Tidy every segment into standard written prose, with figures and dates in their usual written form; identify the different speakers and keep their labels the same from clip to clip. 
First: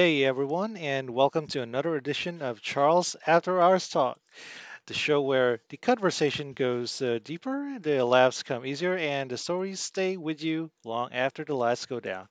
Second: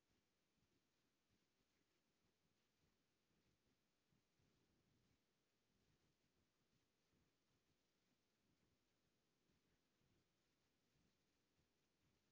Speaker 1: day, everyone, and welcome to another edition of Charles After Hours Talk, the show where the conversation goes deeper, the laughs come easier, and the stories stay with you long after the lights go down.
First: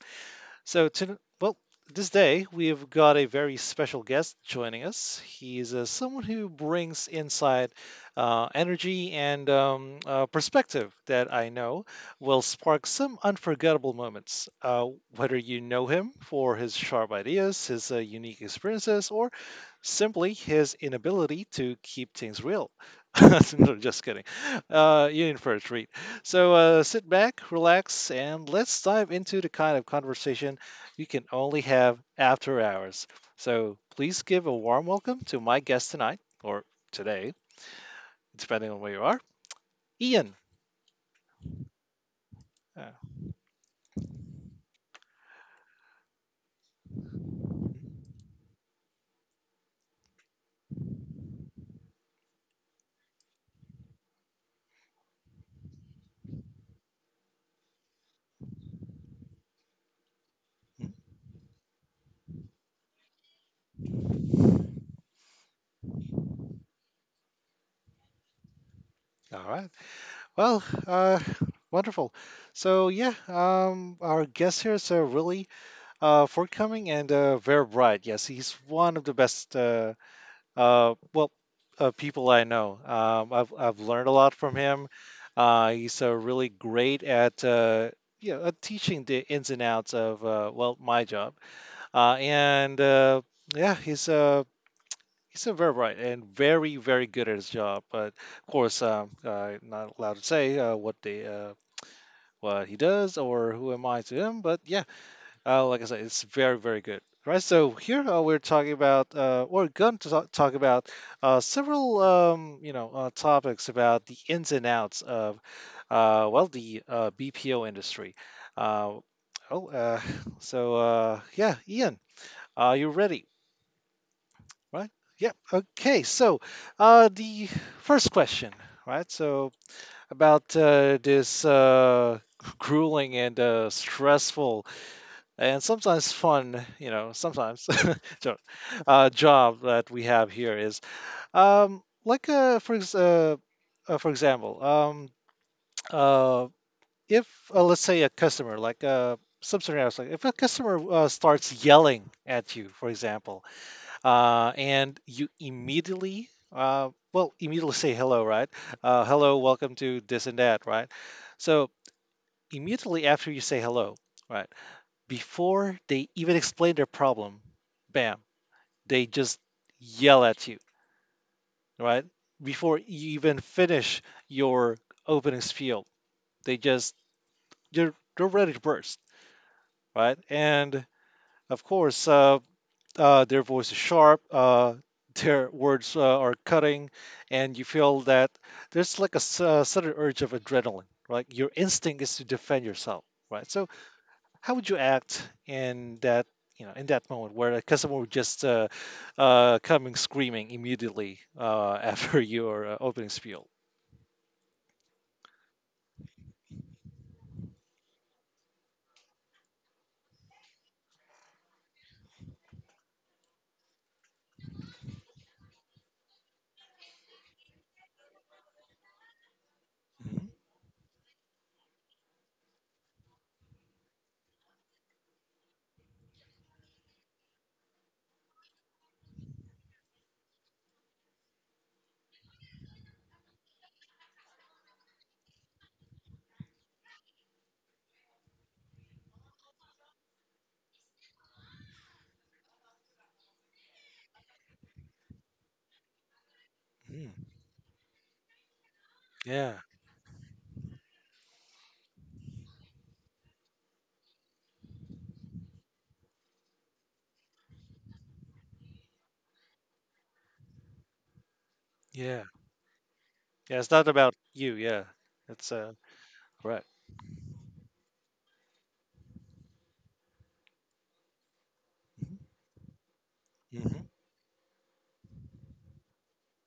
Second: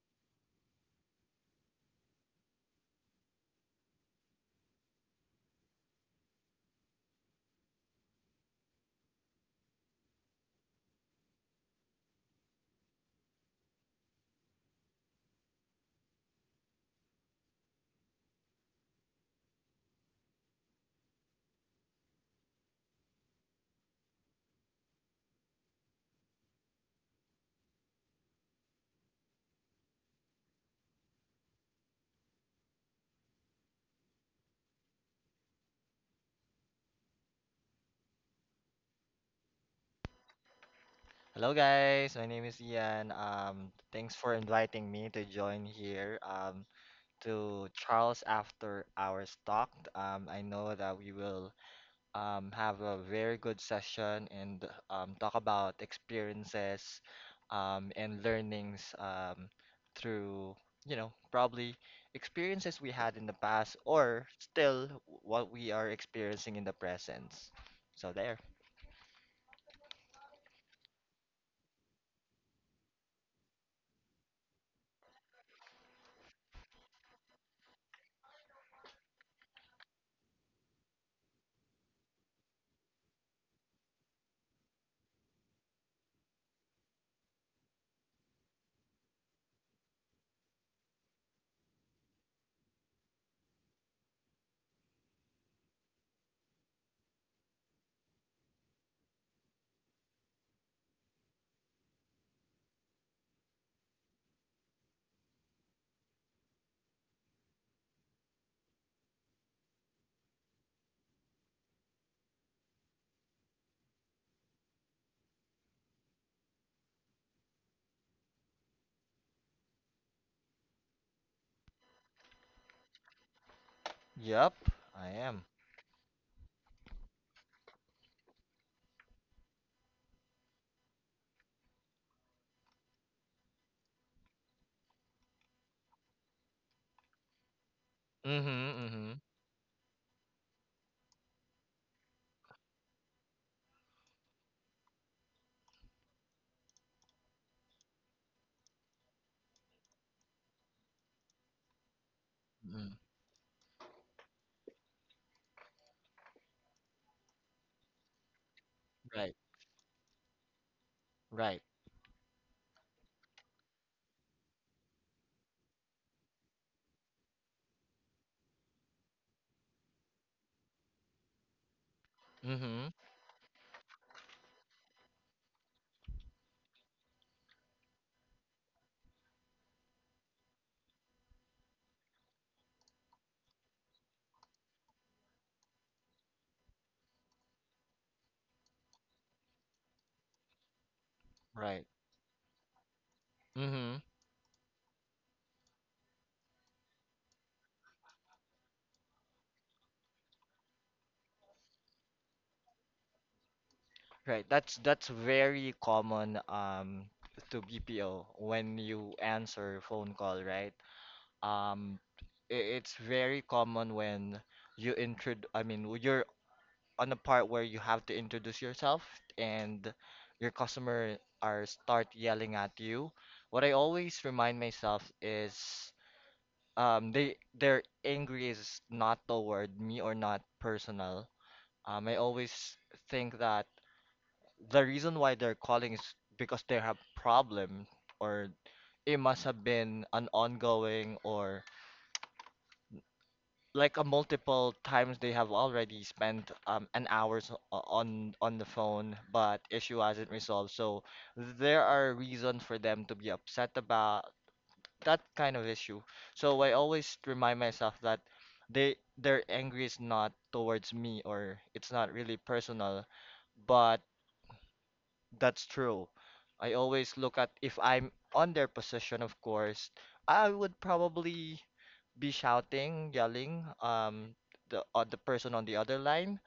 Speaker 1: So, to, well, this day we've got a very special guest joining us. He's someone who brings insight, energy, and perspective that I know will spark some unforgettable moments. Whether you know him for his sharp ideas, his unique experiences, or simply his inability to keep things real. No, just kidding. You're in for a treat. So sit back, relax, and let's dive into the kind of conversation you can only have after hours. So please give a warm welcome to my guest tonight, or today, depending on where you are, Ian.
Speaker 2: Hello guys, my name is
Speaker 1: Uh,
Speaker 2: Ian. Thanks for inviting me to join here to Charles After Hours Talk. I know that we will have a very good session and talk about experiences and learnings through,
Speaker 1: mhm.
Speaker 2: you know, probably experiences we had in the past or still what we are experiencing in the present. So there.
Speaker 1: All right. Well, wonderful. Our guest here is really forthcoming and very bright. Yes, he's one of the best Uh, well, people I know. I've learned a lot from him. He's really great at yeah teaching the ins and outs of well, my job. And yeah, he's very bright and very good at his job. But of course, not allowed to say what he does or who am I to him. But yeah, like I said, it's very, very good. Right, so here we're talking about, we're going to talk about several, topics about the ins and outs of, the BPO industry. Uh, oh, uh, Ian, are you ready?
Speaker 2: Yep,
Speaker 1: Right?
Speaker 2: I
Speaker 1: Yeah.
Speaker 2: am.
Speaker 1: Okay. So the first question, right? So about this grueling and stressful and sometimes fun, you know, sometimes joke,
Speaker 2: Mm-hmm, mm-hmm.
Speaker 1: job that we have here is um, like uh, for ex- uh, for example, uh, if let's say a customer like some scenarios like if a customer starts yelling at you, for
Speaker 2: Mm-hmm.
Speaker 1: example, and you immediately immediately say hello, right?
Speaker 2: Right,
Speaker 1: Hello, welcome to this and that, right?
Speaker 2: right.
Speaker 1: So immediately after you say hello, right? Before they even explain their problem, bam, they just yell at you, right? Before
Speaker 2: Mm-hmm.
Speaker 1: you even finish your opening spiel, they just they're ready to burst, right? And of course, their voice is sharp, their words are cutting, and you feel that there's like a s- sudden urge of adrenaline, right? Your
Speaker 2: Right.
Speaker 1: instinct is to defend yourself, right? So
Speaker 2: Mm-hmm.
Speaker 1: how would you act in that, you know, in that moment where a customer would just coming screaming immediately after your opening spiel?
Speaker 2: Right. That's very common to BPO when you answer phone call, right? Um it's very common when you intro I mean w- you're on a part where you have to introduce yourself, and
Speaker 1: Mhm,
Speaker 2: your customer are start yelling at you. What I always remind myself is they their angry is not toward me or not personal. I always think that the reason why they're calling is because they have problem, or it must have been an ongoing or like a multiple times they have already spent an
Speaker 1: mhm.
Speaker 2: hours on the phone,
Speaker 1: Yeah,
Speaker 2: but issue hasn't resolved. So there are reasons for them to be upset about that kind of issue. So I always remind myself that they their angry is not towards me or it's not
Speaker 1: yeah,
Speaker 2: really personal,
Speaker 1: yeah. It's not
Speaker 2: but
Speaker 1: about you. Yeah, it's
Speaker 2: that's true.
Speaker 1: correct.
Speaker 2: I always look at if I'm on their position, of course, I would probably be shouting, yelling,
Speaker 1: Hmm.
Speaker 2: the person on the other line.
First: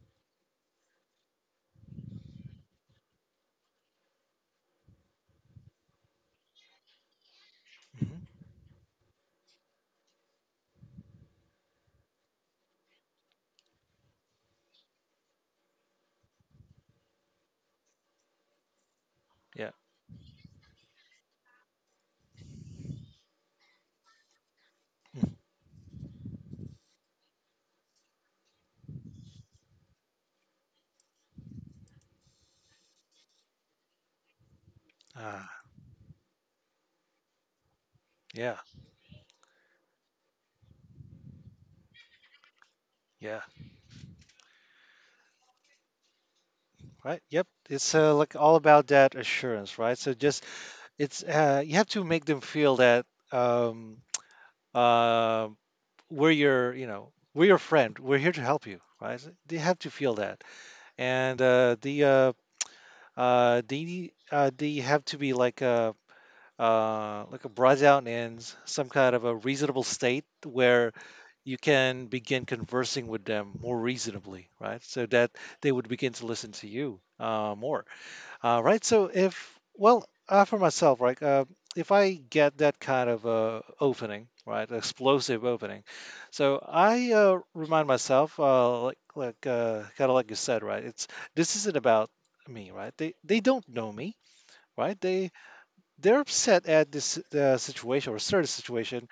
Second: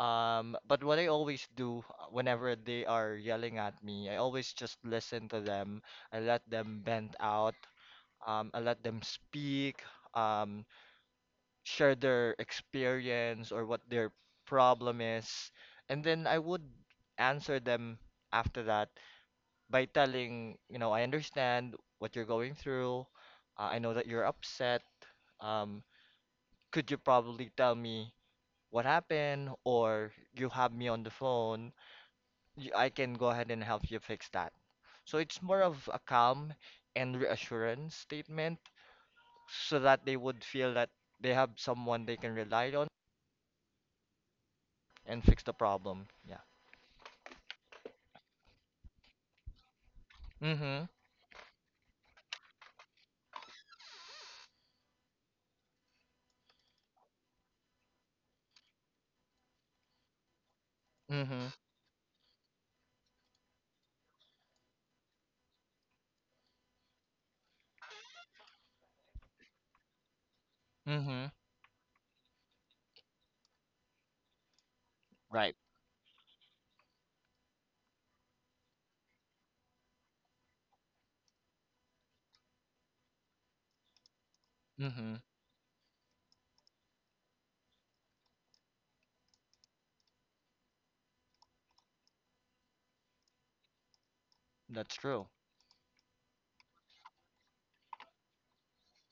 Speaker 2: But what I always do whenever they are yelling at me, I always just listen to them. I let them vent out.
Speaker 1: Hmm.
Speaker 2: I let them speak, um, share their experience or what their problem is, and then I would answer them after that
Speaker 1: Yeah.
Speaker 2: by telling, you know, I understand what you're going through. I know that you're upset.
Speaker 1: Mhm.
Speaker 2: Um, could you probably tell me what happened, or you have me on the phone? I can go ahead and help you fix that. So it's
Speaker 1: Ah,
Speaker 2: more of a calm and reassurance statement
Speaker 1: yeah,
Speaker 2: so that they would feel that they have someone they can rely on
Speaker 1: yeah,
Speaker 2: and fix the problem. Yeah.
Speaker 1: right. Yep. It's like all about that assurance, right? So just
Speaker 2: Mm-hmm.
Speaker 1: it's you have to make them feel that um, um we're your, you know, we're your friend, we're here to help you, right? They have to feel that. And
Speaker 2: Mm-hmm.
Speaker 1: they have to be like a brought down in some kind of a reasonable state where
Speaker 2: Mm-hmm.
Speaker 1: you can begin conversing with them more reasonably, right? So that
Speaker 2: Right.
Speaker 1: they would begin to listen to you more. All right. So if, well, for myself, right? If I get that kind of opening, right,
Speaker 2: Mm-hmm.
Speaker 1: explosive opening, so I remind myself, kind of like you said, right? It's this isn't about me, right? They don't know me,
Speaker 2: That's
Speaker 1: right?
Speaker 2: true.
Speaker 1: They're upset at this situation or certain situation,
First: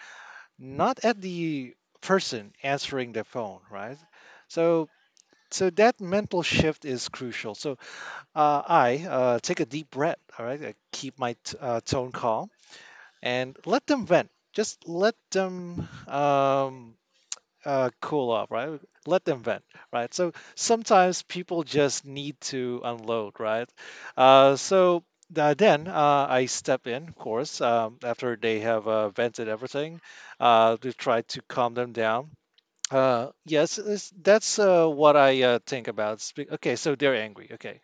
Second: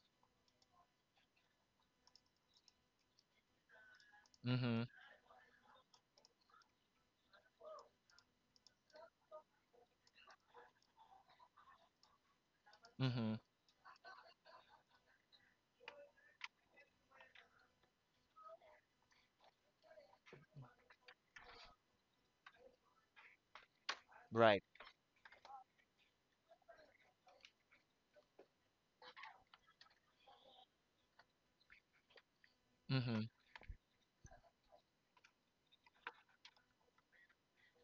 Speaker 1: not at the person answering their phone, right?
Speaker 2: Mm-hmm.
Speaker 1: So so that mental shift is crucial. So I take a deep breath. All right, I keep my tone calm
Speaker 2: Mm-hmm.
Speaker 1: and let them vent. Just let them cool off, right? Let them vent, right? So sometimes people just need to unload, right?
Speaker 2: Right.
Speaker 1: So then I step in, of course, after they have vented everything, to try to calm them down.
Speaker 2: Mm-hmm.
Speaker 1: Yes, that's what I think about. Okay, so they're angry. Okay.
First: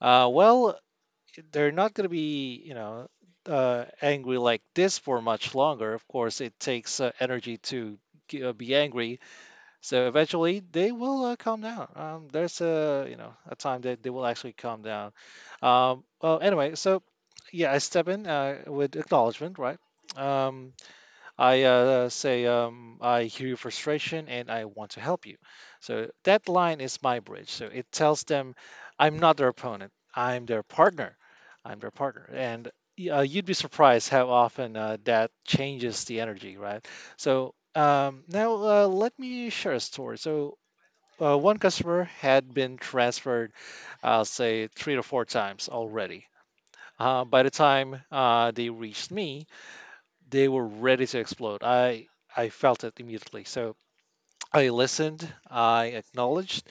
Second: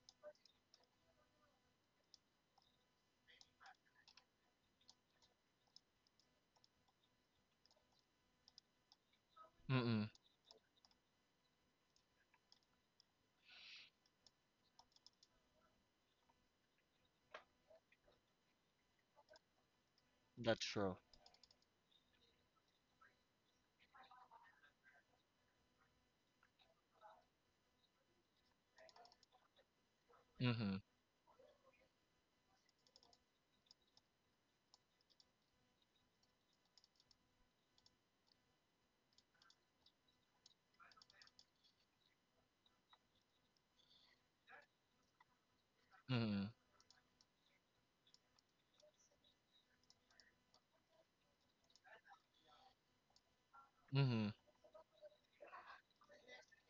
Speaker 1: Uh, well, they're not going to be, you know, angry like this for much longer. Of course, it takes energy to be angry. So
Speaker 2: Mm-mm.
Speaker 1: eventually, they will calm down. There's a, you know, a time that they will actually calm down. Um, well, anyway, so yeah, I step in with acknowledgement, right?
Speaker 2: That's
Speaker 1: Um,
Speaker 2: true.
Speaker 1: I "I hear your frustration and I want to help you." So that line is my bridge. So it tells them, I'm not their opponent, I'm their
Speaker 2: Mm-hmm.
Speaker 1: partner. I'm their partner. And you'd be surprised how often that changes the energy, right? So now let me share a story. So one customer had been transferred, I'll say, three to four times already.
Speaker 2: Mm.
Speaker 1: By the time they reached me, they were ready to explode. I felt it immediately. So
Speaker 2: Hmm.
Speaker 1: I listened, I acknowledged,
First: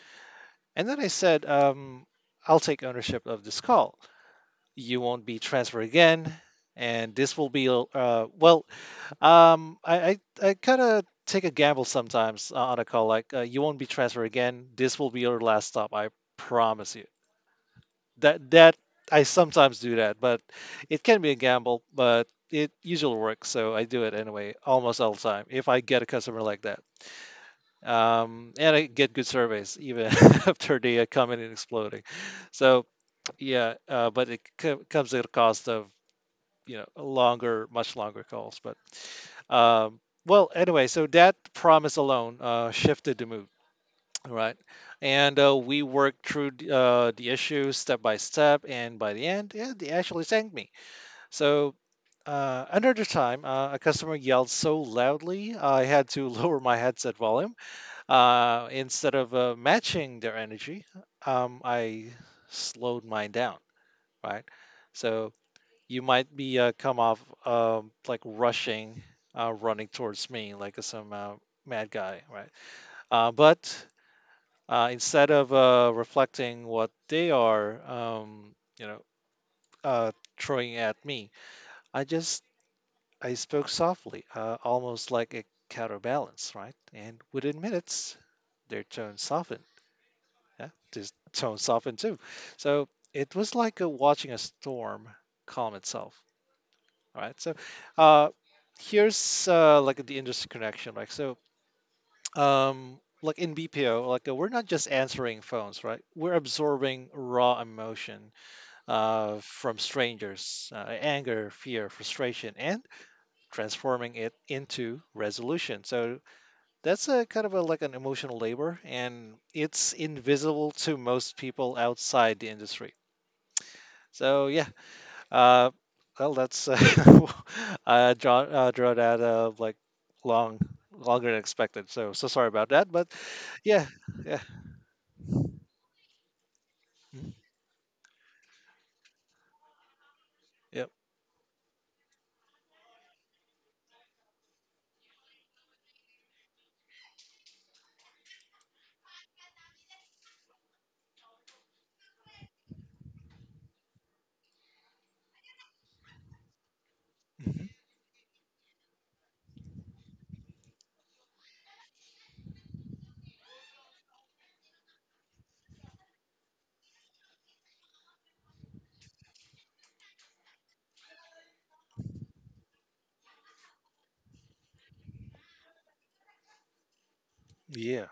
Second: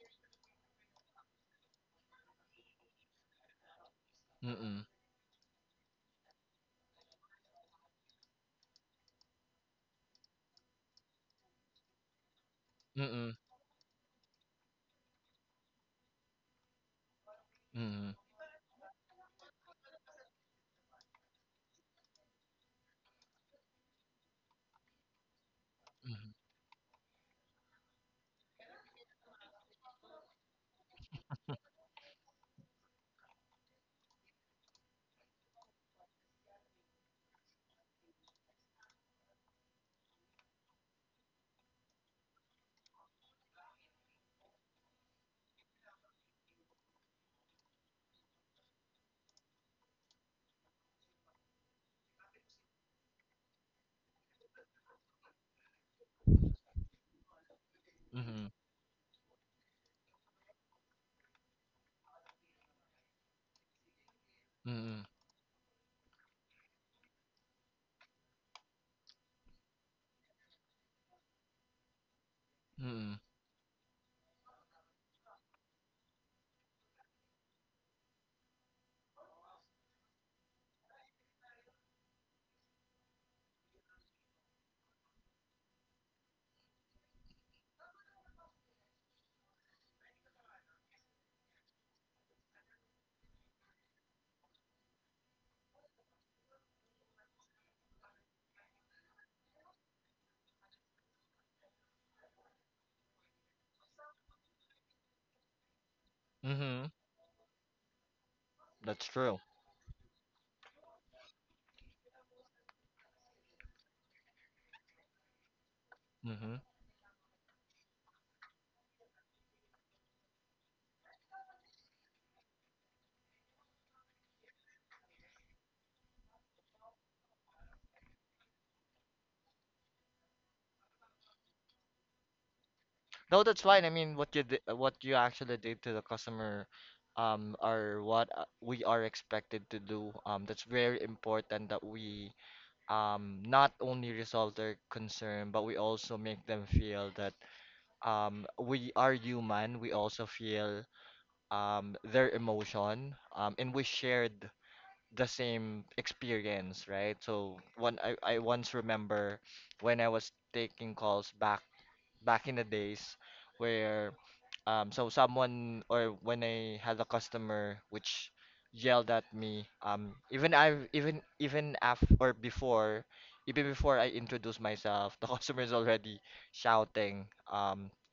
Speaker 1: and then I said, "I'll take ownership of this call.
Speaker 2: Mm-hmm. Mm-mm.
Speaker 1: You won't be transferred again, and this will be Um, I I, I kind of take a gamble sometimes on a call like
Speaker 2: Mm-mm.
Speaker 1: you won't be transferred again. This will be your last stop. I promise you."
Speaker 2: Mm-hmm.
Speaker 1: that that I sometimes do that, but it can be a gamble, but it usually works, so I do it anyway almost all the time if I get a customer like that. And I get good surveys even after they are coming and exploding. So yeah, but it comes at a cost of, you know, longer, much longer calls. But um, that promise alone shifted the mood. Right. And we worked through the issues step by step, and by the end, yeah, they actually thanked me. So another time, a customer yelled so loudly, I had to lower my headset volume.
Speaker 2: Mm-hmm.
Speaker 1: Instead of matching their energy, I slowed mine down, right?
Speaker 2: Mm-hmm.
Speaker 1: So you might be come off like rushing, running towards me like some mad guy, right?
Speaker 2: Mm-hmm.
Speaker 1: But instead of reflecting what they are, uh, throwing at me, I just I spoke softly, almost like a counterbalance, right? And within minutes, their tone softened. Yeah, this tone softened too. So it was like watching a storm calm itself. All right. So uh, here's like the industry connection. Um like in BPO, like we're not just answering phones, right? We're
Speaker 2: Mm-hmm.
Speaker 1: absorbing raw emotion
Speaker 2: That's true.
Speaker 1: from strangers, anger, fear, frustration, and transforming it into resolution. So
Speaker 2: Mm-hmm.
Speaker 1: that's a kind of a, like an emotional labor, and it's invisible to most people outside the industry. So yeah, uh, well, that's draw that long longer than expected. So so sorry about that, but
Speaker 2: No, that's fine.
Speaker 1: yeah.
Speaker 2: I mean, what
Speaker 1: Yeah.
Speaker 2: you did, what you actually did to the customer,
Speaker 1: Mhm.
Speaker 2: are what we are expected to do. That's
Speaker 1: Yep.
Speaker 2: very important that we, not only resolve their concern, but we also make them feel that, we are human. We also feel their emotion, and we shared the same experience, right? So
Speaker 1: Hmm.
Speaker 2: I once remember when I was taking calls back in the days where so someone or when I had a customer which yelled at me, even I even even af or before, even before I introduced myself, the customer is already shouting. Um,
Speaker 1: Yeah.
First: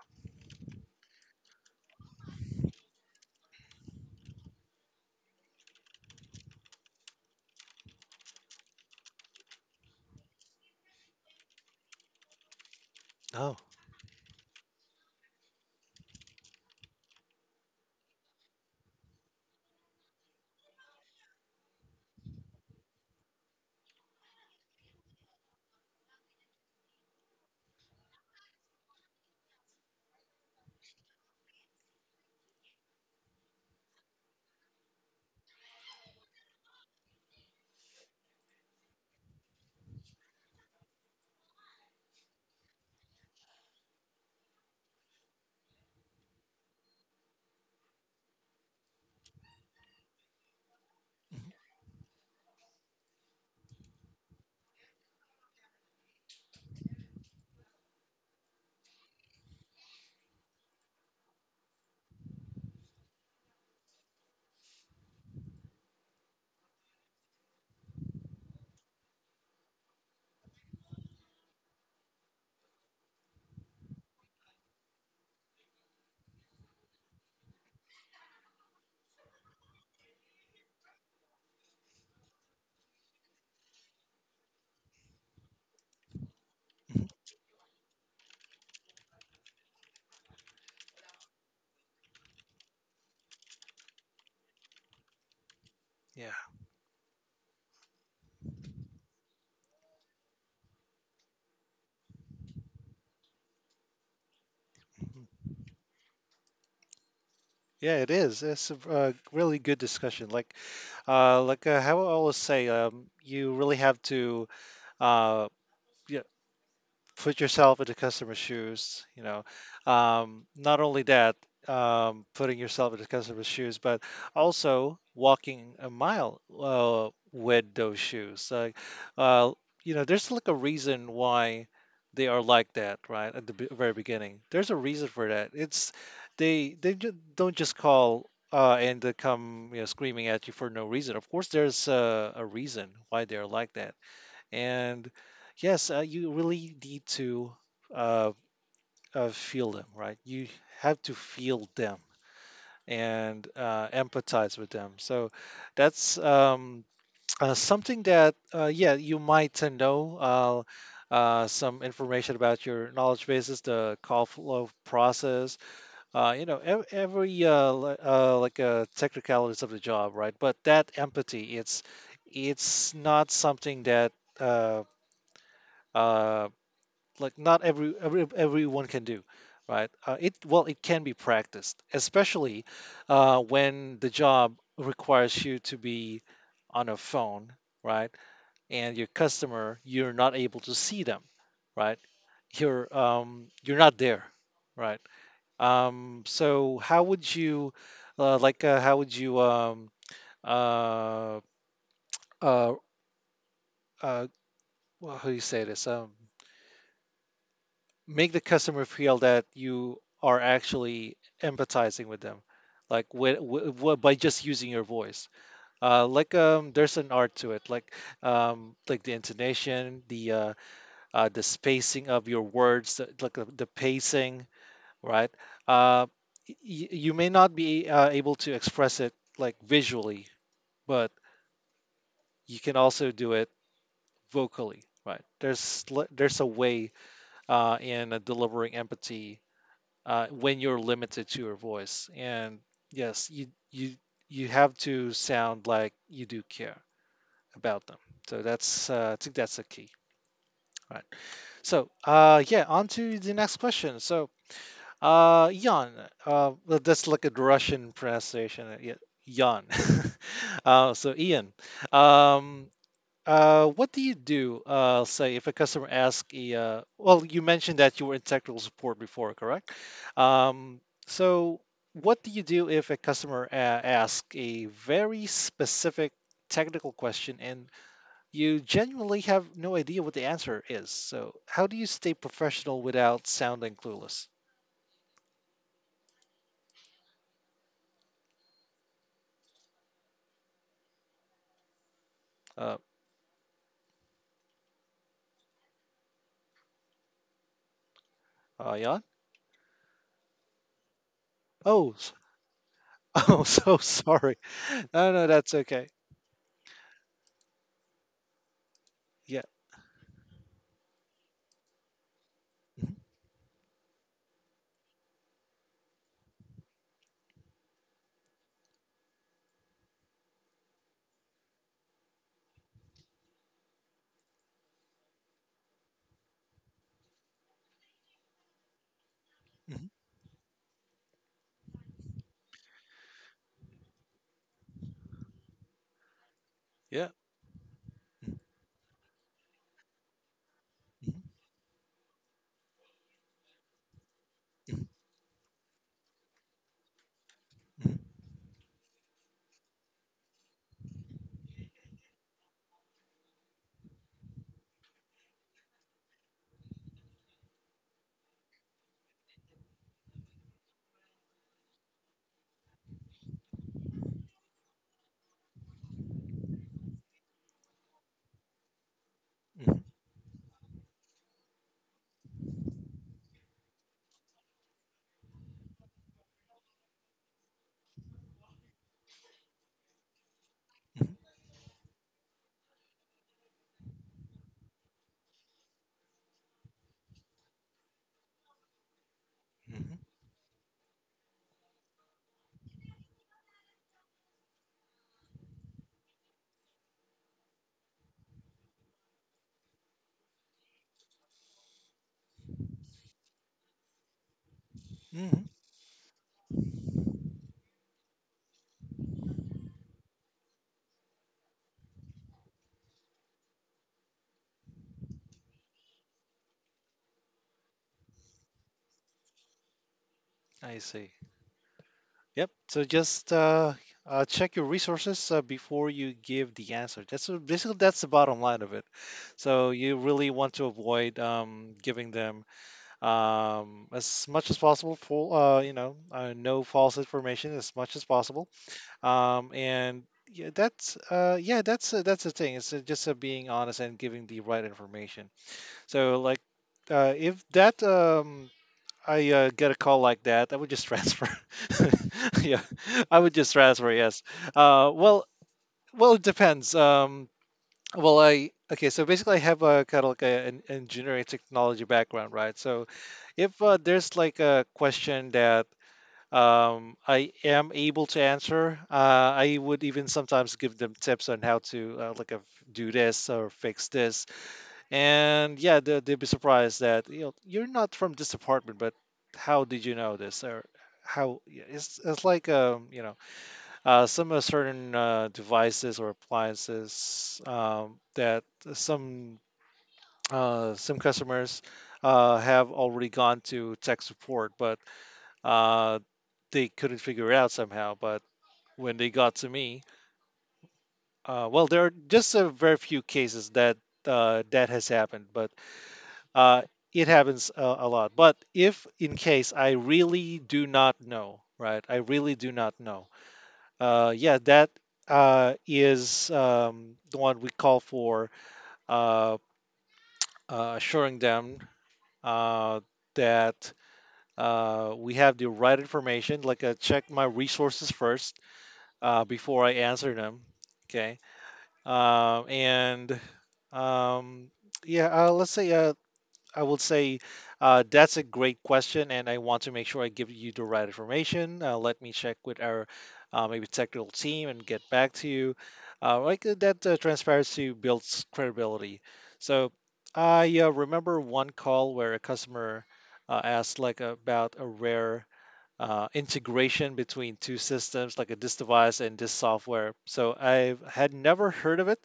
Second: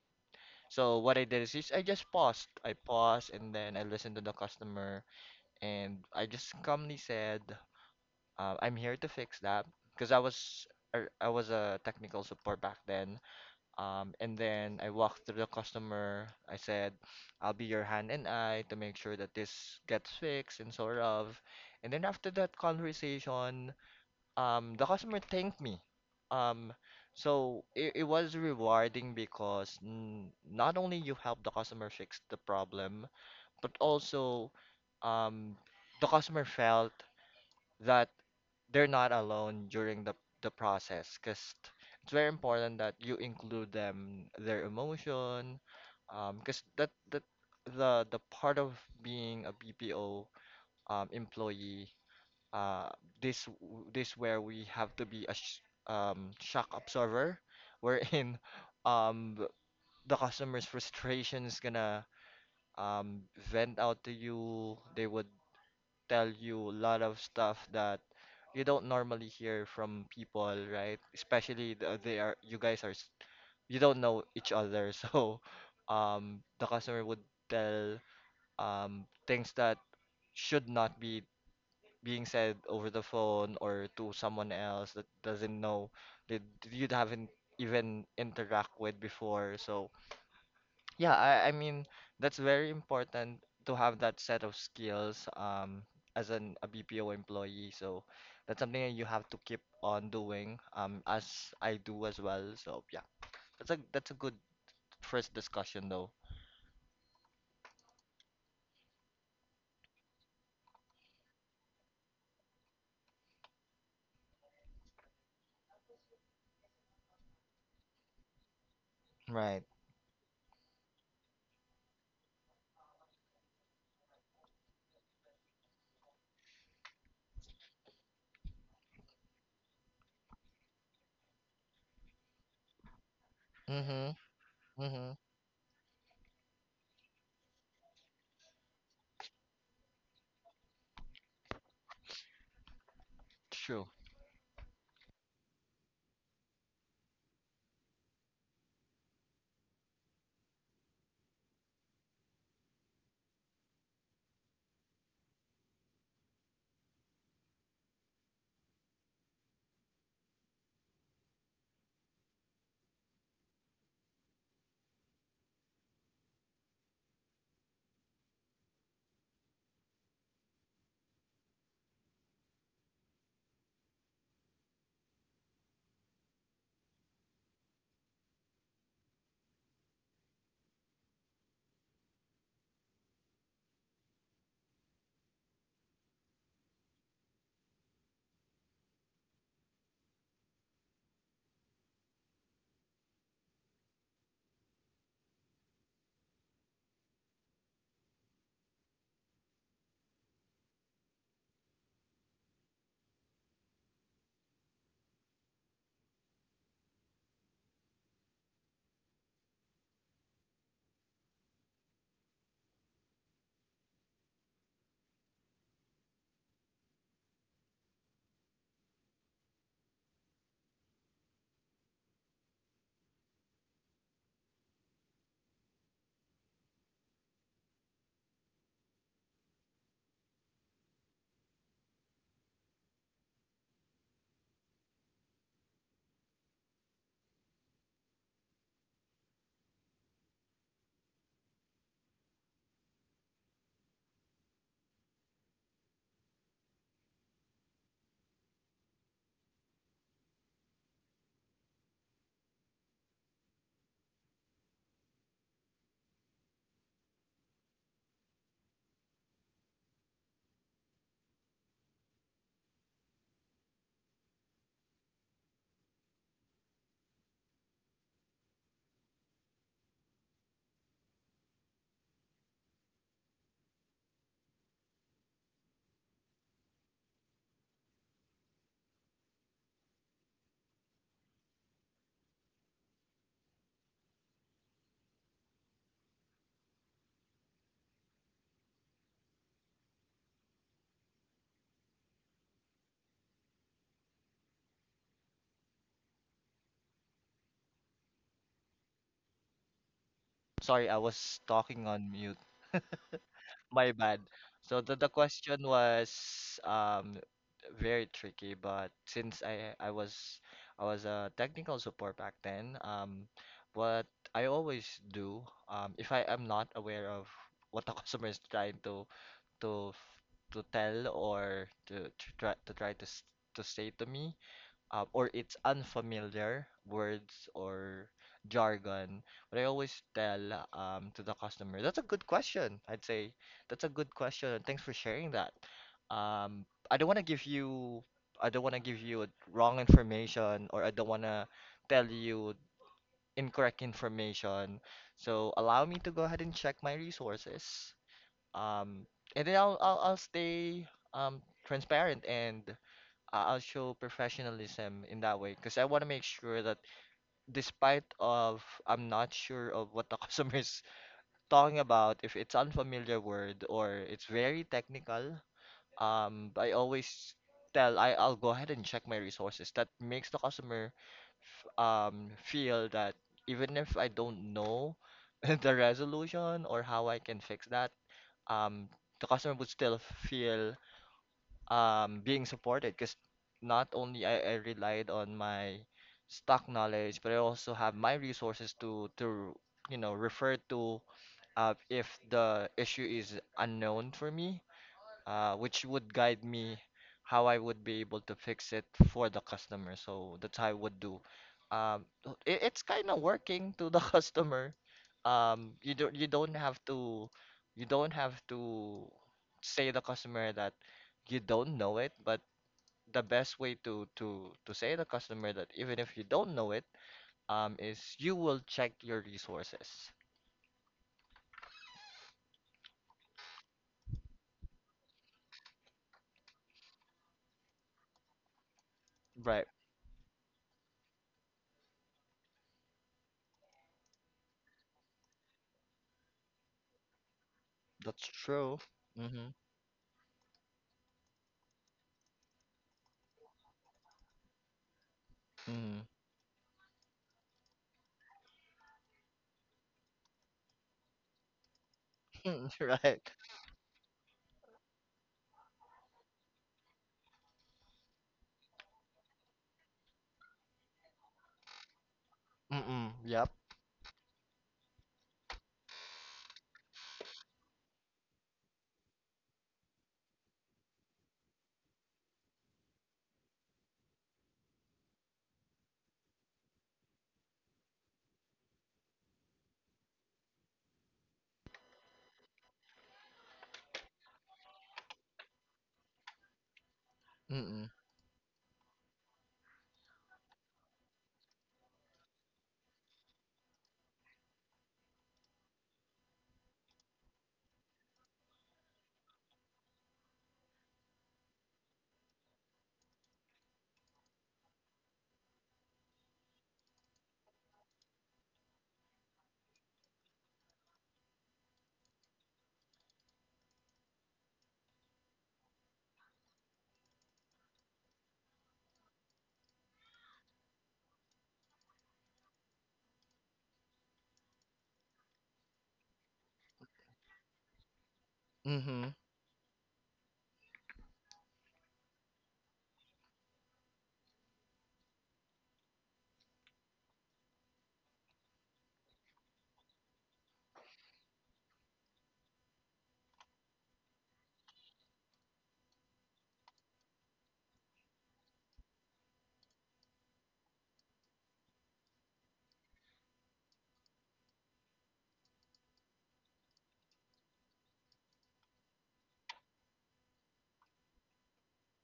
Speaker 2: so what I did is I just paused. I paused and then I listened to the customer, and I just calmly said, "I'm here to fix that," because I was a technical support back then.
Speaker 1: Oh.
Speaker 2: And then I walked through the customer. I said, "I'll be your hand and eye to make sure that this gets fixed and sort of." And then after that conversation, the customer thanked me. Um so it, it was rewarding because n not only you help the customer fix the problem, but also um the customer felt that they're not alone during the process, because it's very important that you include them their emotion because that that the part of being a BPO
Speaker 1: Hmm.
Speaker 2: employee. uh, this where we have to be a sh shock absorber, wherein um, th- the customer's frustration is gonna um, vent out to you. They would tell you a lot of stuff that you don't normally hear from people, right? Especially the, they are you guys are you don't know each other, so the customer would tell things that should not be being said over the phone or to someone else that doesn't know that you haven't even interact with before. So yeah, I mean that's very important to have that set of skills as
Speaker 1: Yeah.
Speaker 2: an a BPO employee. So that's something that you have to keep on doing as I do as well. So yeah, that's a good first
Speaker 1: Hmm.
Speaker 2: discussion though.
Speaker 1: Yeah, it is. It's a really good discussion. How I always say, you really have to uh, put yourself in the customer's shoes, you know,
Speaker 2: Right.
Speaker 1: not only that, putting yourself in the customer's shoes but also walking a mile with those shoes. Uh, you know, there's like a reason why they are like that right at the very
Speaker 2: Mm-hmm.
Speaker 1: beginning. There's a reason
Speaker 2: Mm-hmm.
Speaker 1: for that. It's they don't just call and they come, you know, screaming at you for no reason. Of course there's a reason why they're like
Speaker 2: True.
Speaker 1: that. And yes, you really need to uh, feel them, right? You have to feel them and empathize with them. So that's something that, yeah, you might know. Some information about your knowledge bases, the call flow process, you know, every technicalities of the job, right? But that empathy, it's not something that uh, uh, like not everyone can do, right? It, well, it can be practiced, especially when the job requires you to be on a phone, right? And your customer, you're not able to see them, right? You're you're not there, right? So how would you how would you uh, uh, uh, well, how do you say this, make the customer feel that you are actually empathizing with them, like by just using your voice. Like, there's an art to it, like the intonation, the spacing of your words, the- like the pacing, right? uh, y- you may not be able to express it, like, visually, but you can also do it vocally. Right, there's there's a way in delivering empathy when you're limited to your voice. And yes, you you have to sound like you do care about them. So that's I think that's the key. Right. So yeah, on to the next question. So Jan, well, that's like a Russian pronunciation. Yeah, Jan. So Ian, um, what do you do, say, if a customer asks a, well, you mentioned that you were in technical support before, correct? Um, so what do you do if a customer asks a very specific technical question and you genuinely have no idea what the answer is? So how do you stay professional without sounding clueless? Uh, Jan?
Speaker 2: Sorry, I was talking
Speaker 1: Oh,
Speaker 2: on mute.
Speaker 1: oh, so
Speaker 2: My bad.
Speaker 1: sorry.
Speaker 2: So the, the
Speaker 1: No, no, that's
Speaker 2: question
Speaker 1: okay.
Speaker 2: was very tricky, but since
Speaker 1: Yeah.
Speaker 2: I was a technical support back then, what I always do, um, if I am not aware of what the customer is trying to f- to tell or to try to try to to say to me, or it's unfamiliar words or jargon. But I
Speaker 1: Mhm.
Speaker 2: always tell to the customer, that's a good question. I'd say that's a good question, and thanks for sharing that. Um, I don't
Speaker 1: Yeah.
Speaker 2: want to give you,
Speaker 1: Mhm.
Speaker 2: I don't want to give you wrong information, or I don't want to tell you incorrect information.
Speaker 1: Mhm.
Speaker 2: So allow me to go ahead and check my resources.
Speaker 1: Mhm.
Speaker 2: Um, and then I'll stay um transparent and I'll show professionalism in that way because I want to make sure that despite of I'm not sure of what the customer is talking about, if it's unfamiliar word or it's very technical, I always tell I'll go ahead and check my resources.
Speaker 1: Mhm.
Speaker 2: That makes the customer feel that even if I don't know the resolution or how I can fix that, um, the customer would still feel
Speaker 1: Mhm.
Speaker 2: being supported because not only I relied on my stock knowledge, but I also have my resources to
Speaker 1: Hmm.
Speaker 2: you know, refer to if the issue is unknown for me, which would guide me how I would be able to fix it for the customer. So that's how I would do. It's kind of working to the customer.
Speaker 1: Hmm.
Speaker 2: Um, you don't you don't have to you don't have to say the customer that you don't know it, but the best way to say the customer that even if you don't know it, is you will check your resources.
Speaker 1: I see. Yep. So just check your resources before you give the answer. That's basically that's the bottom line of it.
Speaker 2: Right.
Speaker 1: So you really want to avoid giving them as much as possible full, no false information as much as
Speaker 2: That's
Speaker 1: possible.
Speaker 2: true. Mm-hmm.
Speaker 1: And yeah, that's the thing. It's just being honest and giving the right information.
Speaker 2: Mm-hmm.
Speaker 1: So like, if that I get a call like that, I would just transfer. Yeah, I
Speaker 2: Right.
Speaker 1: would just transfer. Yes. Uh, well, well, it depends. I, okay. So basically, I have a kind of like a, an engineering technology background, right? So
Speaker 2: Mm-mm. Yep.
Speaker 1: if there's like a question that I am able to answer, I would even sometimes give them tips on how to do this or fix this, and yeah, they'd be surprised that, you know, you're not from this department, but how did you know this? Or how, yeah, it's like, you know, some of certain devices or appliances,
Speaker 2: Mm.
Speaker 1: that some some customers have already gone to tech support, but uh, they couldn't figure it out somehow. But when they got to me, well, there are just a very few cases that that has happened. But Uh, it happens a lot. But if in case I really do not know, right? I really do not know. Yeah, that is the one we call for uh, assuring them uh, that we have the right information. Like, I check my resources first
Speaker 2: Mhm.
Speaker 1: before I answer them. Okay. And um, yeah, let's say I would say, that's a great question, and I want to make sure I give you the right information. Let me check with our maybe technical team and get back to you. That transparency builds credibility. So I remember one call where a customer asked, like, about a rare integration between two systems, like a, this device and this software. So I had never heard of it.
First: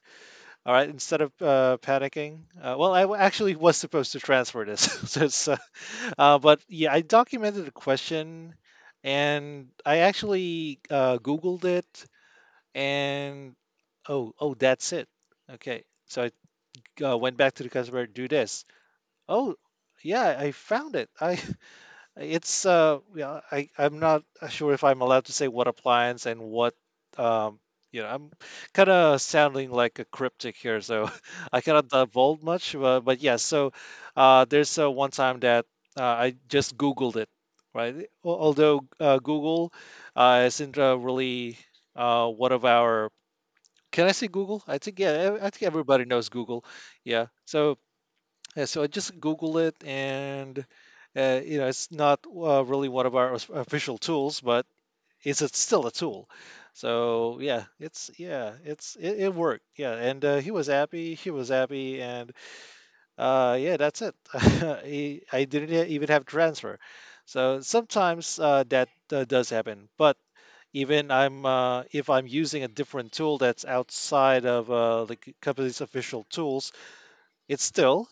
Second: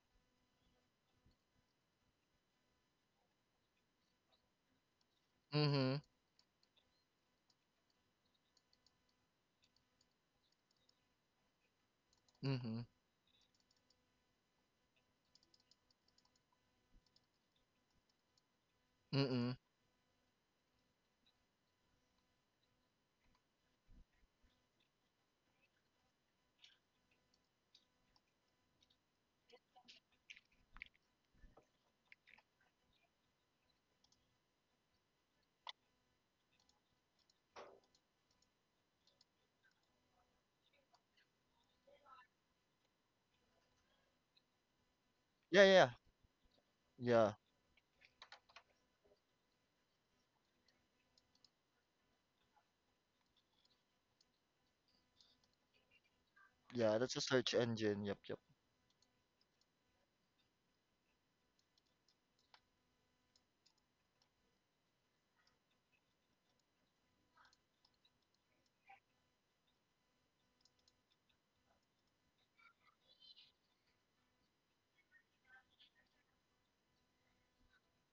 Speaker 1: All right, instead of panicking, well, I actually was supposed to transfer this, so it's,
Speaker 2: Mhm.
Speaker 1: but yeah, I documented the question, and I actually Googled it,
Speaker 2: Mhm.
Speaker 1: and oh, oh, that's it. Okay, so I went back to the customer, do this.
Speaker 2: Mm.
Speaker 1: Oh, yeah, I found it. I it's, yeah, I'm not sure if I'm allowed to say what appliance and what um you know, I'm kind of sounding like a cryptic here, so I cannot divulge much, but yeah, so there's one time that I just Googled it, right? Although Google isn't really one of our, can I say Google? I think, yeah, I think
Speaker 2: Yeah, yeah.
Speaker 1: everybody knows Google. Yeah.
Speaker 2: Yeah.
Speaker 1: So yeah, so I just Google it, and it's not really one of our official tools, but it's a, still a tool.
Speaker 2: Yeah, yeah, that's a
Speaker 1: So
Speaker 2: search engine. Yep, yep.
Speaker 1: yeah, it's it worked. Yeah, and he was happy. He was happy, and yeah, that's it. He, I didn't even have transfer. So sometimes that does happen, but even I'm if I'm using a different tool that's outside of the company's official tools, it's still,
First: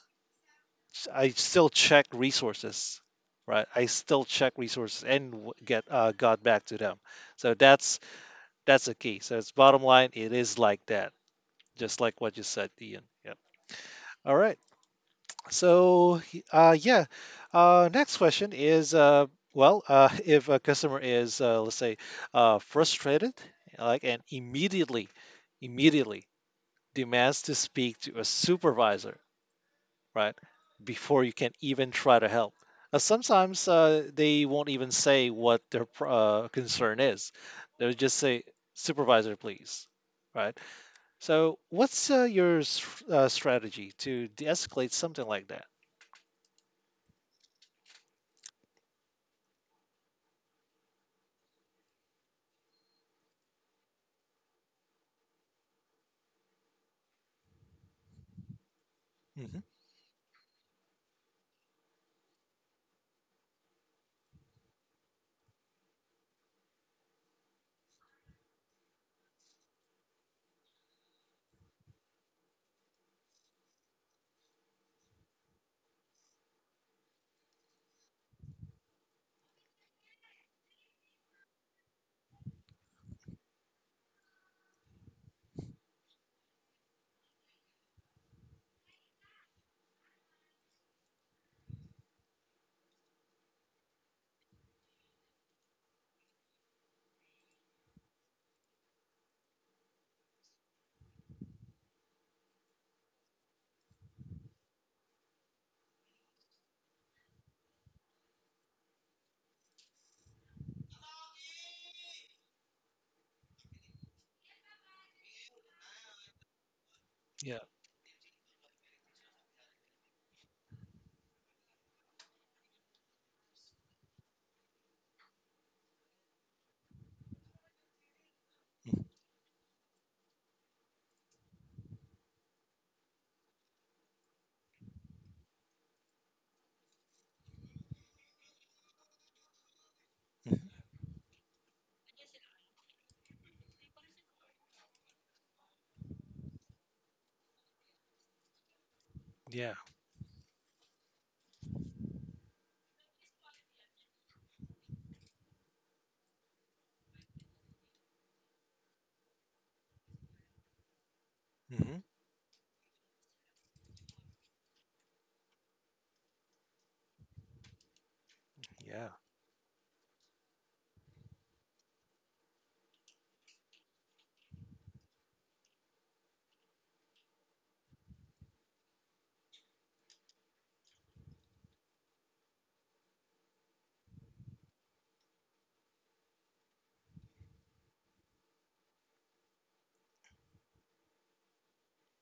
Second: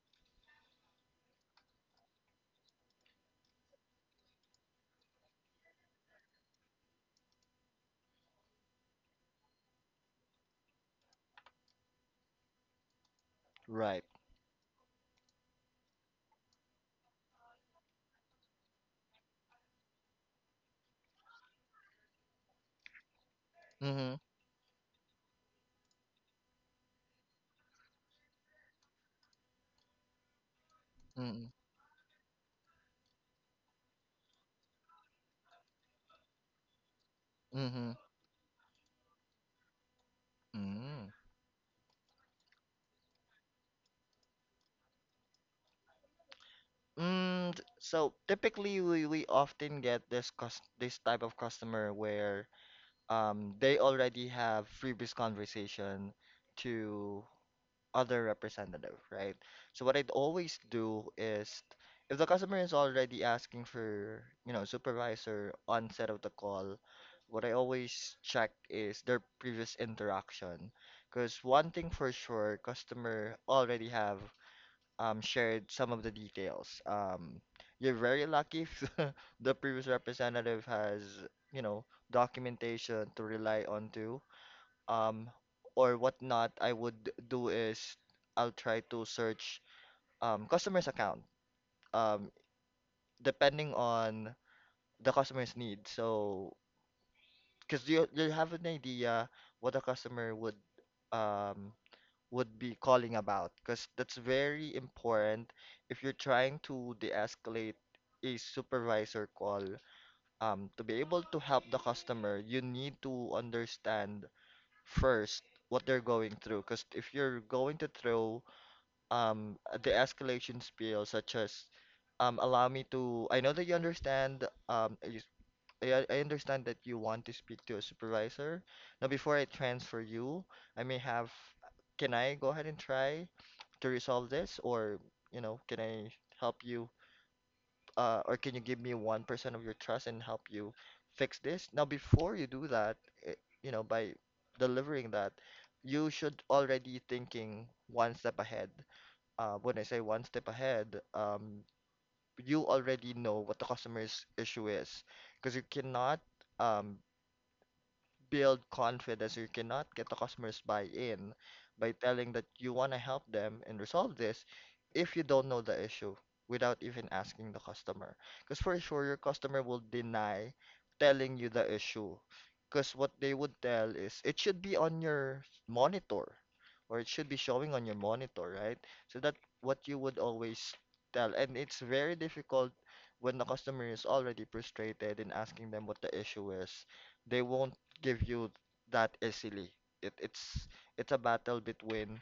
Speaker 1: I still check resources, right? I still check resources and w- get got back to them. So that's the key. So it's bottom line. It is like that, just like what you said, Ian. Yep.
Speaker 2: Right.
Speaker 1: All right. So yeah. Next question is well, if a customer is let's say frustrated, like,
Speaker 2: Mhm.
Speaker 1: immediately demands to speak to a supervisor, right? Before you
Speaker 2: Mhm.
Speaker 1: can even try to help. Sometimes they won't even say what their concern is. They'll
Speaker 2: Mhm.
Speaker 1: just say, "Supervisor, please." Right.
Speaker 2: Mm.
Speaker 1: So what's your strategy to de-escalate something like that?
Speaker 2: Mm. So typically we often get this type of customer where they already have previous conversation to other representative, right?
Speaker 1: Hmm.
Speaker 2: So what I'd always do is if the customer is already asking for, you know, supervisor onset of the call, what I always check is their previous interaction. Because one thing for sure, customer already have shared some of the details. You're very lucky if the previous representative has, you know, documentation to rely on too, um, or whatnot, I would do is I'll try to search customer's account, um, depending on the customer's need. So, because you have an idea what a customer um, would be calling about, because that's very important if you're trying to de-escalate a supervisor call. To be able to help the customer, you need to understand first what they're going through, because if you're
Speaker 1: Yeah.
Speaker 2: going to throw um the escalation spiel such as allow me to I know that you understand I understand that you want to speak to a supervisor, now before I transfer you I may have can I go ahead and try to resolve this, or you know can I help you or can you give me 1% of your trust and help you
Speaker 1: Mm-hmm.
Speaker 2: fix this? Now, before you do that, eh, you know, by delivering that, you should already thinking one step ahead.
Speaker 1: Yeah.
Speaker 2: When I say one step ahead, you already know what the customer's issue is because you cannot um, build confidence. You cannot get the customers buy-in by
Speaker 1: Hmm.
Speaker 2: telling that you want to help them and resolve this if you don't know the issue without even asking the customer. Because for sure, your customer will deny telling you the issue. Because what they would tell is it should be on your monitor, or it should be showing on your monitor, right? So that what you would always tell. And it's very difficult when the customer is already frustrated in asking them what the issue is. They won't give you that easily. It, it's a battle between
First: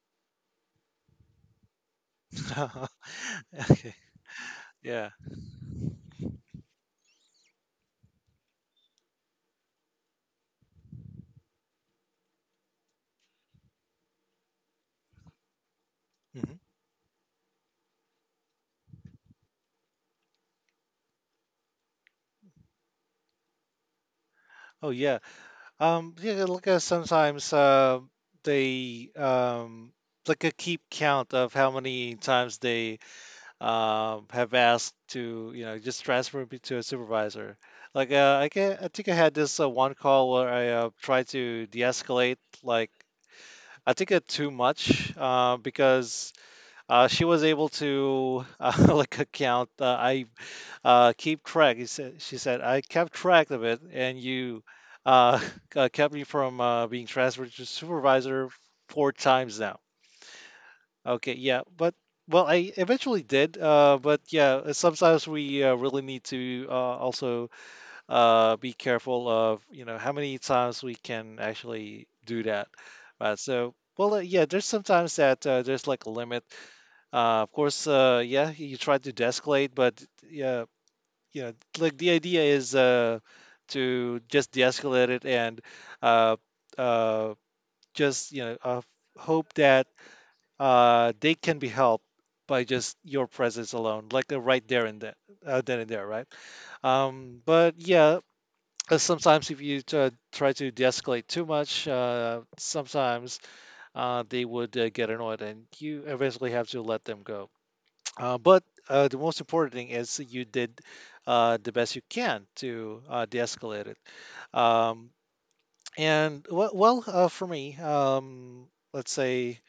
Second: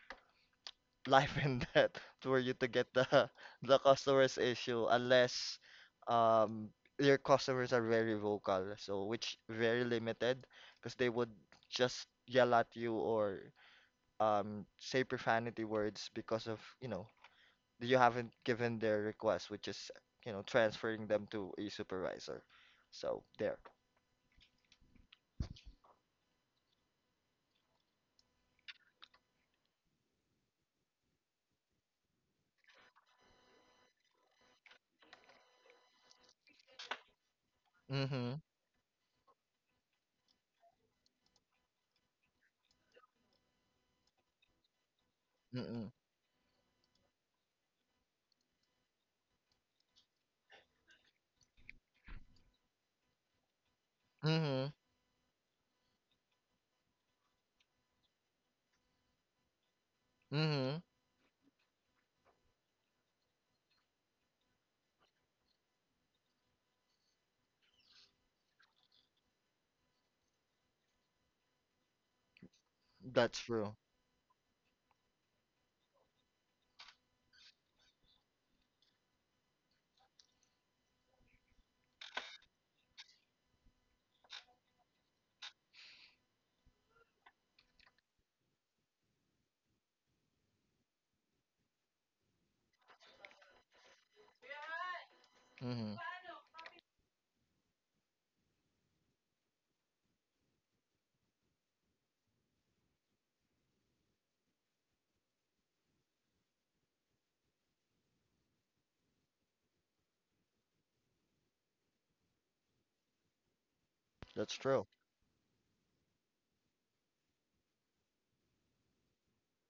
Speaker 2: life and death for you
Speaker 1: Yeah.
Speaker 2: to get the the
Speaker 1: Okay.
Speaker 2: customer's issue
Speaker 1: Yeah.
Speaker 2: unless um your customers are very vocal, so which very limited because they would just yell at you or say profanity words because of,
Speaker 1: Hmm.
Speaker 2: you haven't given their request, which is, transferring them to a supervisor. So there.
Speaker 1: Oh yeah. Yeah. Like sometimes they like a, keep count of how many times they have asked to, you know, just transfer me to a supervisor. Like,
Speaker 2: Mm-hmm.
Speaker 1: I can, I think I had this one call where I tried to de-escalate, like, I think it too much because she was able to like, account I keep track. She said, I kept track of it, and you
Speaker 2: Mm-hmm.
Speaker 1: uh, kept me from being transferred to supervisor four times now.
Speaker 2: Mm-hmm.
Speaker 1: Okay, yeah, but, well, I eventually did, but yeah, sometimes we really need to also be careful of, you know, how many times we can actually do that,
Speaker 2: That's
Speaker 1: right? So,
Speaker 2: true.
Speaker 1: well, yeah, there's sometimes that there's like a limit. Of course, yeah, you try to de-escalate, but yeah, you know, like the idea is to just de-escalate it and uh, uh, just, you know, hope that they can be helped by just your presence alone, like, right there and then and
Speaker 2: Mhm.
Speaker 1: there, right? But yeah, sometimes if you try to de-escalate too much, sometimes they would get annoyed, and you eventually have to let them go. But the most important thing is you did the best you can to de-escalate it.
Speaker 2: That's true.
Speaker 1: Um, and well, for me, let's say,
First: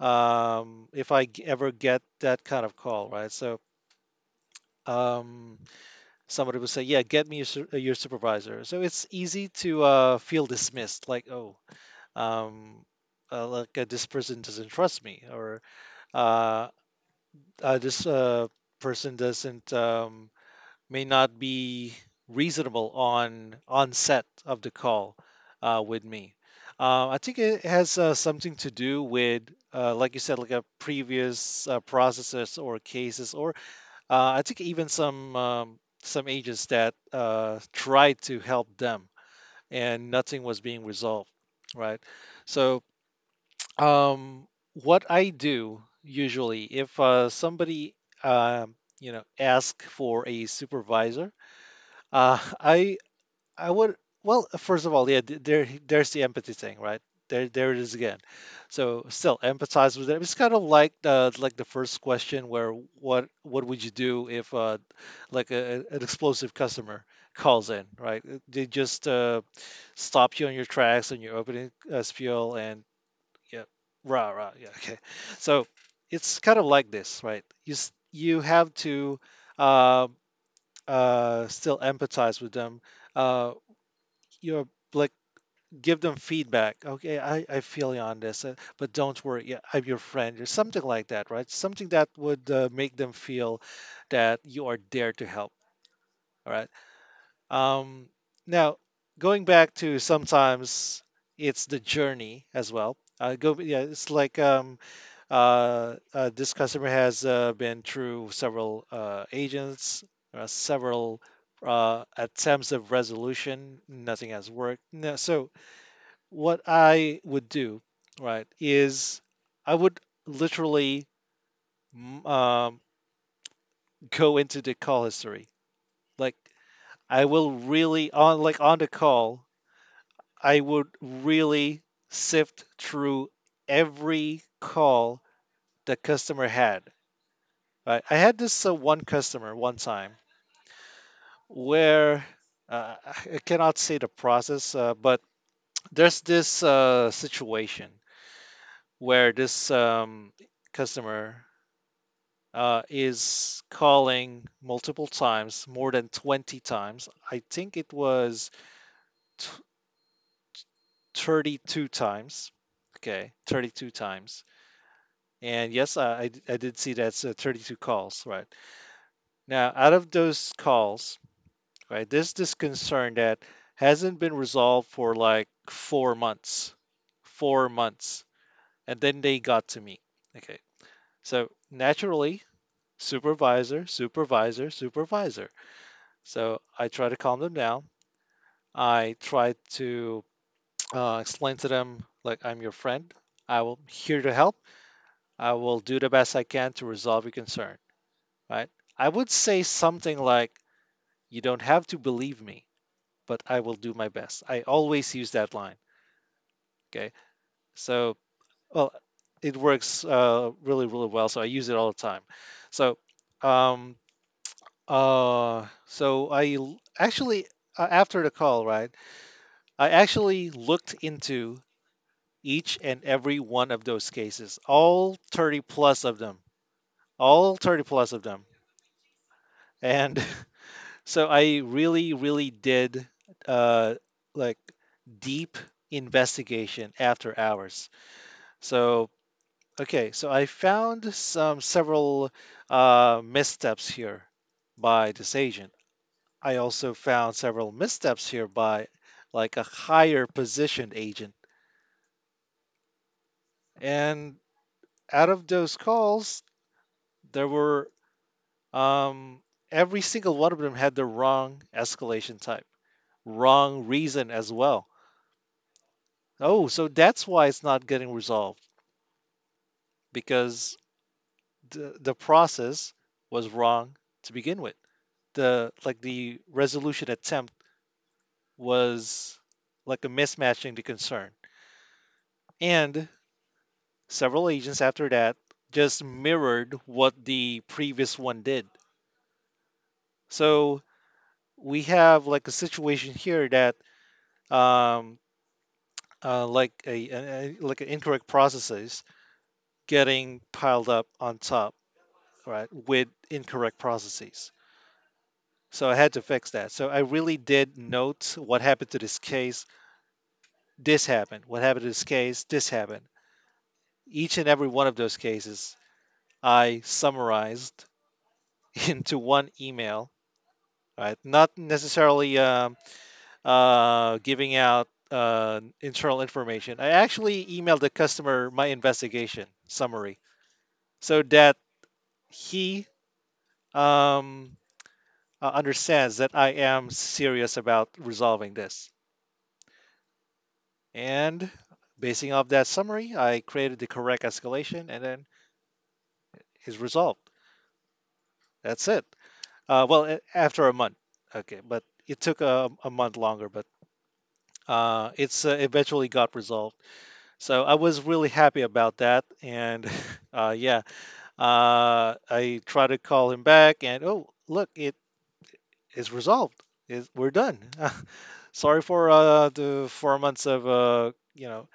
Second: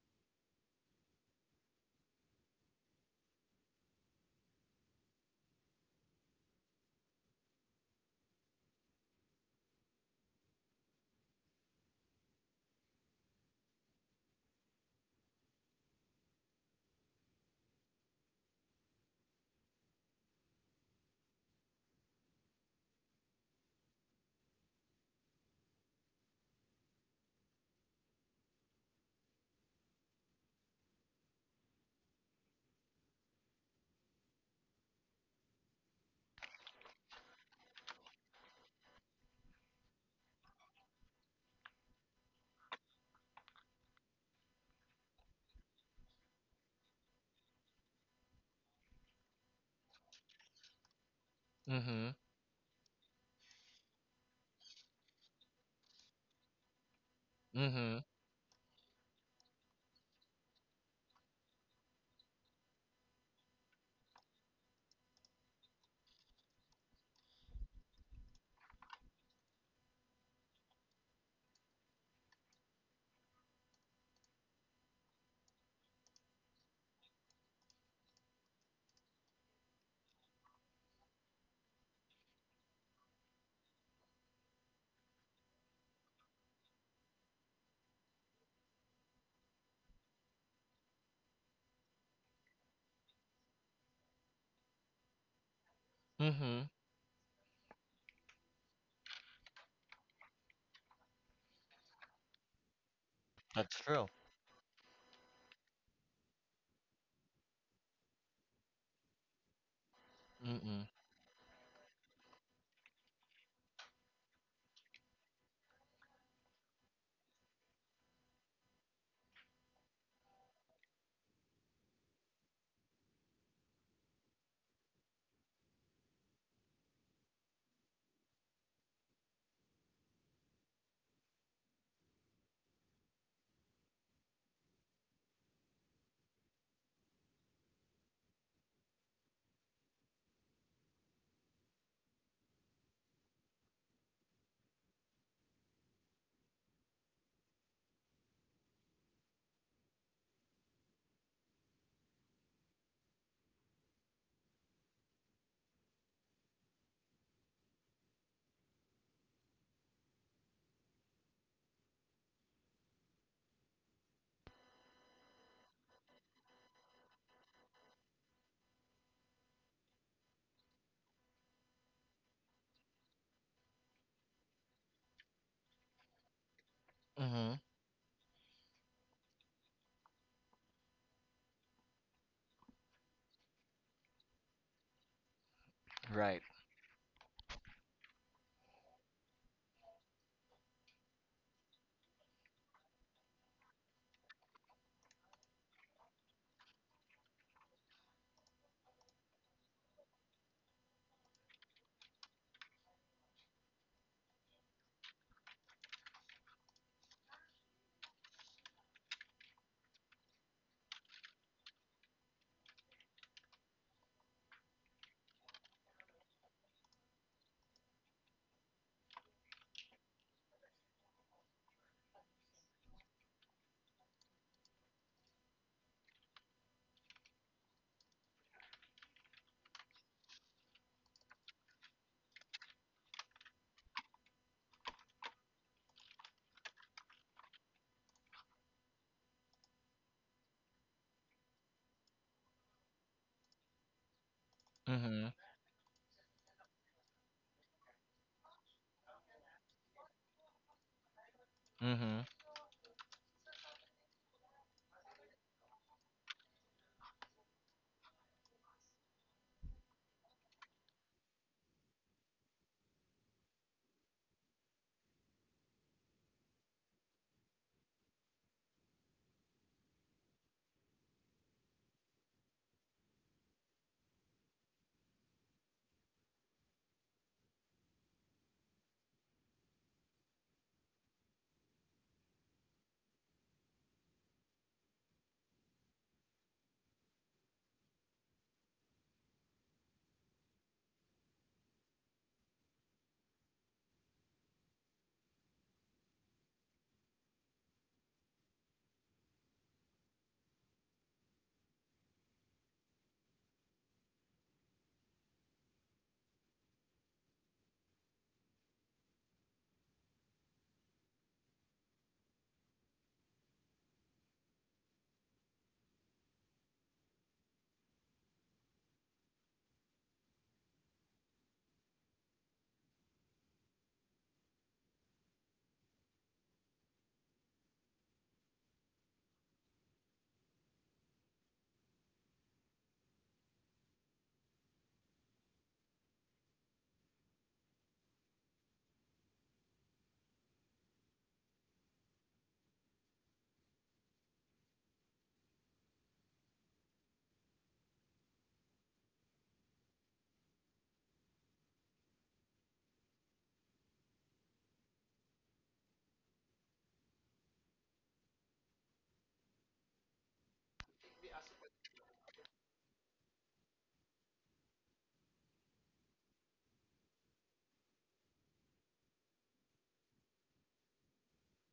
Speaker 1: if I ever get that kind of call, right? So um, somebody will say, "Yeah, get me your, your supervisor." So it's easy to feel dismissed, like, "Oh, um, like this person doesn't trust me," or uh, "This person doesn't." May not be reasonable on onset of the call with me. I think it has something to do with, like you said, like a previous processes or cases, or I think even some agents that tried to help them, and nothing was being resolved, right? So um, what I do usually if somebody you know, ask for a supervisor,
Speaker 2: Mhm.
Speaker 1: uh, I I would, well, first of all, yeah, there, there's the empathy thing, right? There it is
Speaker 2: Mhm.
Speaker 1: again. So still empathize with it. It's kind of like the, like the first question where what would you do if like a, an explosive customer calls in, right? They just stop you on your tracks, and you're opening as fuel, and yeah, rah rah, yeah. Okay. So it's kind of like this, right? You you have to uh, still empathize with them. uh, you're like, give them feedback, okay, I feel you on this, but don't worry, yeah, I'm your friend or something like that, right? Something that would make them feel that you are there to help. All right.
Speaker 2: Mhm.
Speaker 1: Um, now, going back to, sometimes it's the journey as well. Go
Speaker 2: That's
Speaker 1: Yeah,
Speaker 2: true.
Speaker 1: it's like, this customer has been through several agents,
Speaker 2: Mhm.
Speaker 1: several attempts of resolution, nothing has worked. No, so what I would do, right, is I would literally mm, um, go into the call history. Like, I will really, on like, on the call, I would really sift through every call the customer had. Right? I had this one customer one time where I cannot say the process, but there's this situation where this customer is calling multiple times, more than 20 times. I think it was t- 32 times. Okay, 32 times. And yes, I did see that's 32 calls, right? Now, out of those calls, right, there's this concern that hasn't been resolved for like four months.
Speaker 2: Mhm.
Speaker 1: Four months. And then they got to me. Okay, so naturally, supervisor, supervisor, supervisor.
Speaker 2: Right.
Speaker 1: So I try to calm them down. I try to explain to them, like, I'm your friend. I will here to help. I will do the best I can to resolve your concern, right? I would say something like, you don't have to believe me, but I will do my best. I always use that line. Okay. So, well, it works really, really well. So I use it all the time. So, um, actually, after the call, right? I actually looked into each and every one of those cases, all 30 plus of them, all 30 plus of them. And so I really, really did uh, like deep investigation after hours. So, okay, so I found some several missteps here by this
Speaker 2: Mhm.
Speaker 1: agent. I also found several missteps here by like a higher positioned agent.
Speaker 2: Mhm.
Speaker 1: And out of those calls, there were um, every single one of them had the wrong escalation type, wrong reason as well. Oh, so that's why it's not getting resolved because the process was wrong to begin with. The like the resolution attempt was like a mismatching the concern. And several agents after that just mirrored what the previous one did. So we have like a situation here that um, like like incorrect processes getting piled up on top, right, with incorrect processes. So I had to fix that. So I really did note what happened to this case. This happened. What happened to this case? This happened. Each and every one of those cases I summarized into one email. Right, not necessarily giving out internal information. I actually emailed the customer my investigation summary so that he um, understands that I am serious about resolving this. And basing off that summary, I created the correct escalation, and then it's resolved. That's it. After a month, okay, but it took a month longer, but it's eventually got resolved. So I was really happy about that, and yeah, I tried to call him back, and oh, look, it is resolved. Is we're done. Sorry for the four months of uh, you know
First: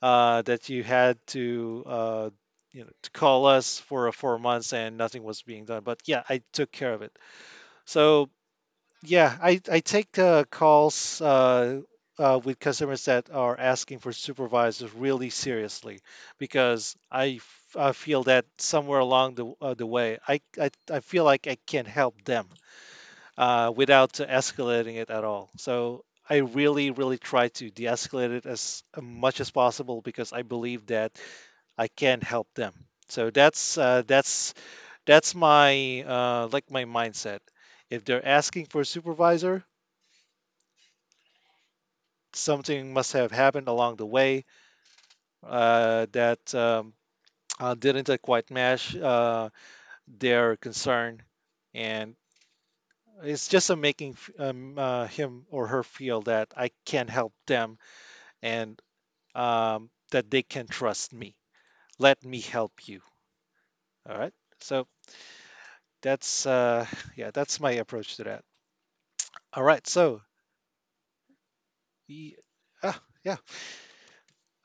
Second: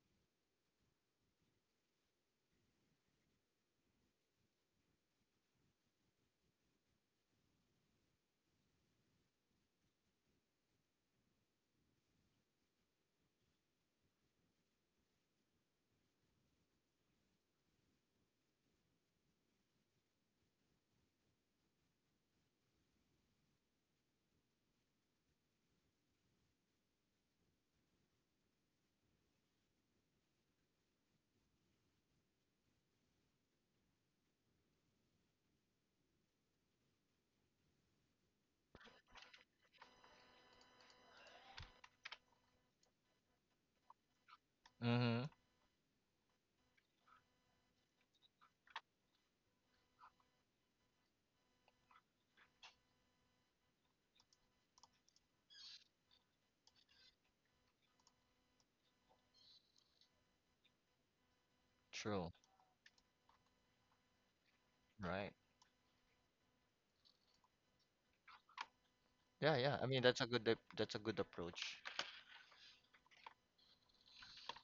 Speaker 1: uh, that you had to to call us for four months and nothing was being done. But yeah, I took care of it. So yeah, I take calls with customers that are asking for supervisors really seriously because I feel that somewhere along the way I feel like I can help them without escalating it at all. So I really, really try to de escalate it as much as possible because I believe that I can help them. So that's my my mindset. If they're asking for a supervisor, something must have happened along the way
Speaker 2: Mhm.
Speaker 1: that didn't quite match their concern, and it's just a making him or her feel that I can help them and that they can trust me. Let
Speaker 2: True.
Speaker 1: me help you. All right. So
Speaker 2: Right.
Speaker 1: that's yeah, that's my approach to that.
Speaker 2: Yeah,
Speaker 1: All
Speaker 2: yeah.
Speaker 1: right.
Speaker 2: I mean, that's
Speaker 1: So
Speaker 2: a that's a good approach.
Speaker 1: yeah, yeah,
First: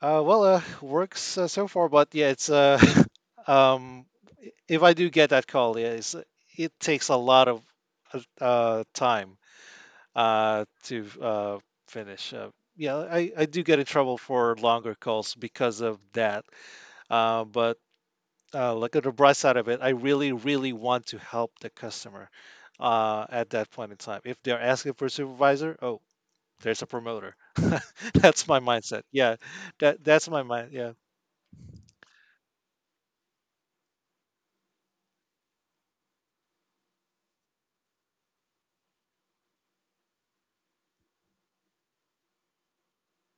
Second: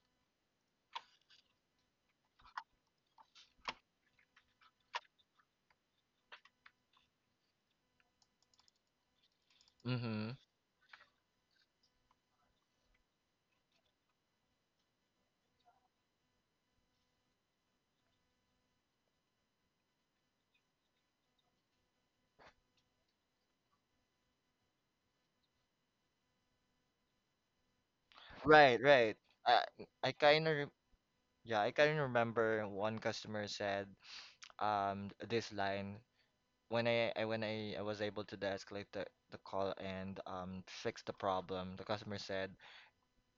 Speaker 1: works so far, but yeah, it's um, if I do get that call, yeah, it's, it takes a lot of time
Speaker 2: Mhm.
Speaker 1: to finish. Yeah, I do get in trouble for longer calls because of that. But look at the bright side of it. I really, really want to help the customer at that point in time. If they're asking for a supervisor, oh, there's a promoter. That's my
Speaker 2: Right,
Speaker 1: mindset.
Speaker 2: right.
Speaker 1: Yeah,
Speaker 2: I
Speaker 1: that
Speaker 2: I
Speaker 1: that's my
Speaker 2: kind of
Speaker 1: mind. Yeah,
Speaker 2: yeah, I kind of remember one customer said this line when I was able to de-escalate the call and fix the problem. The customer said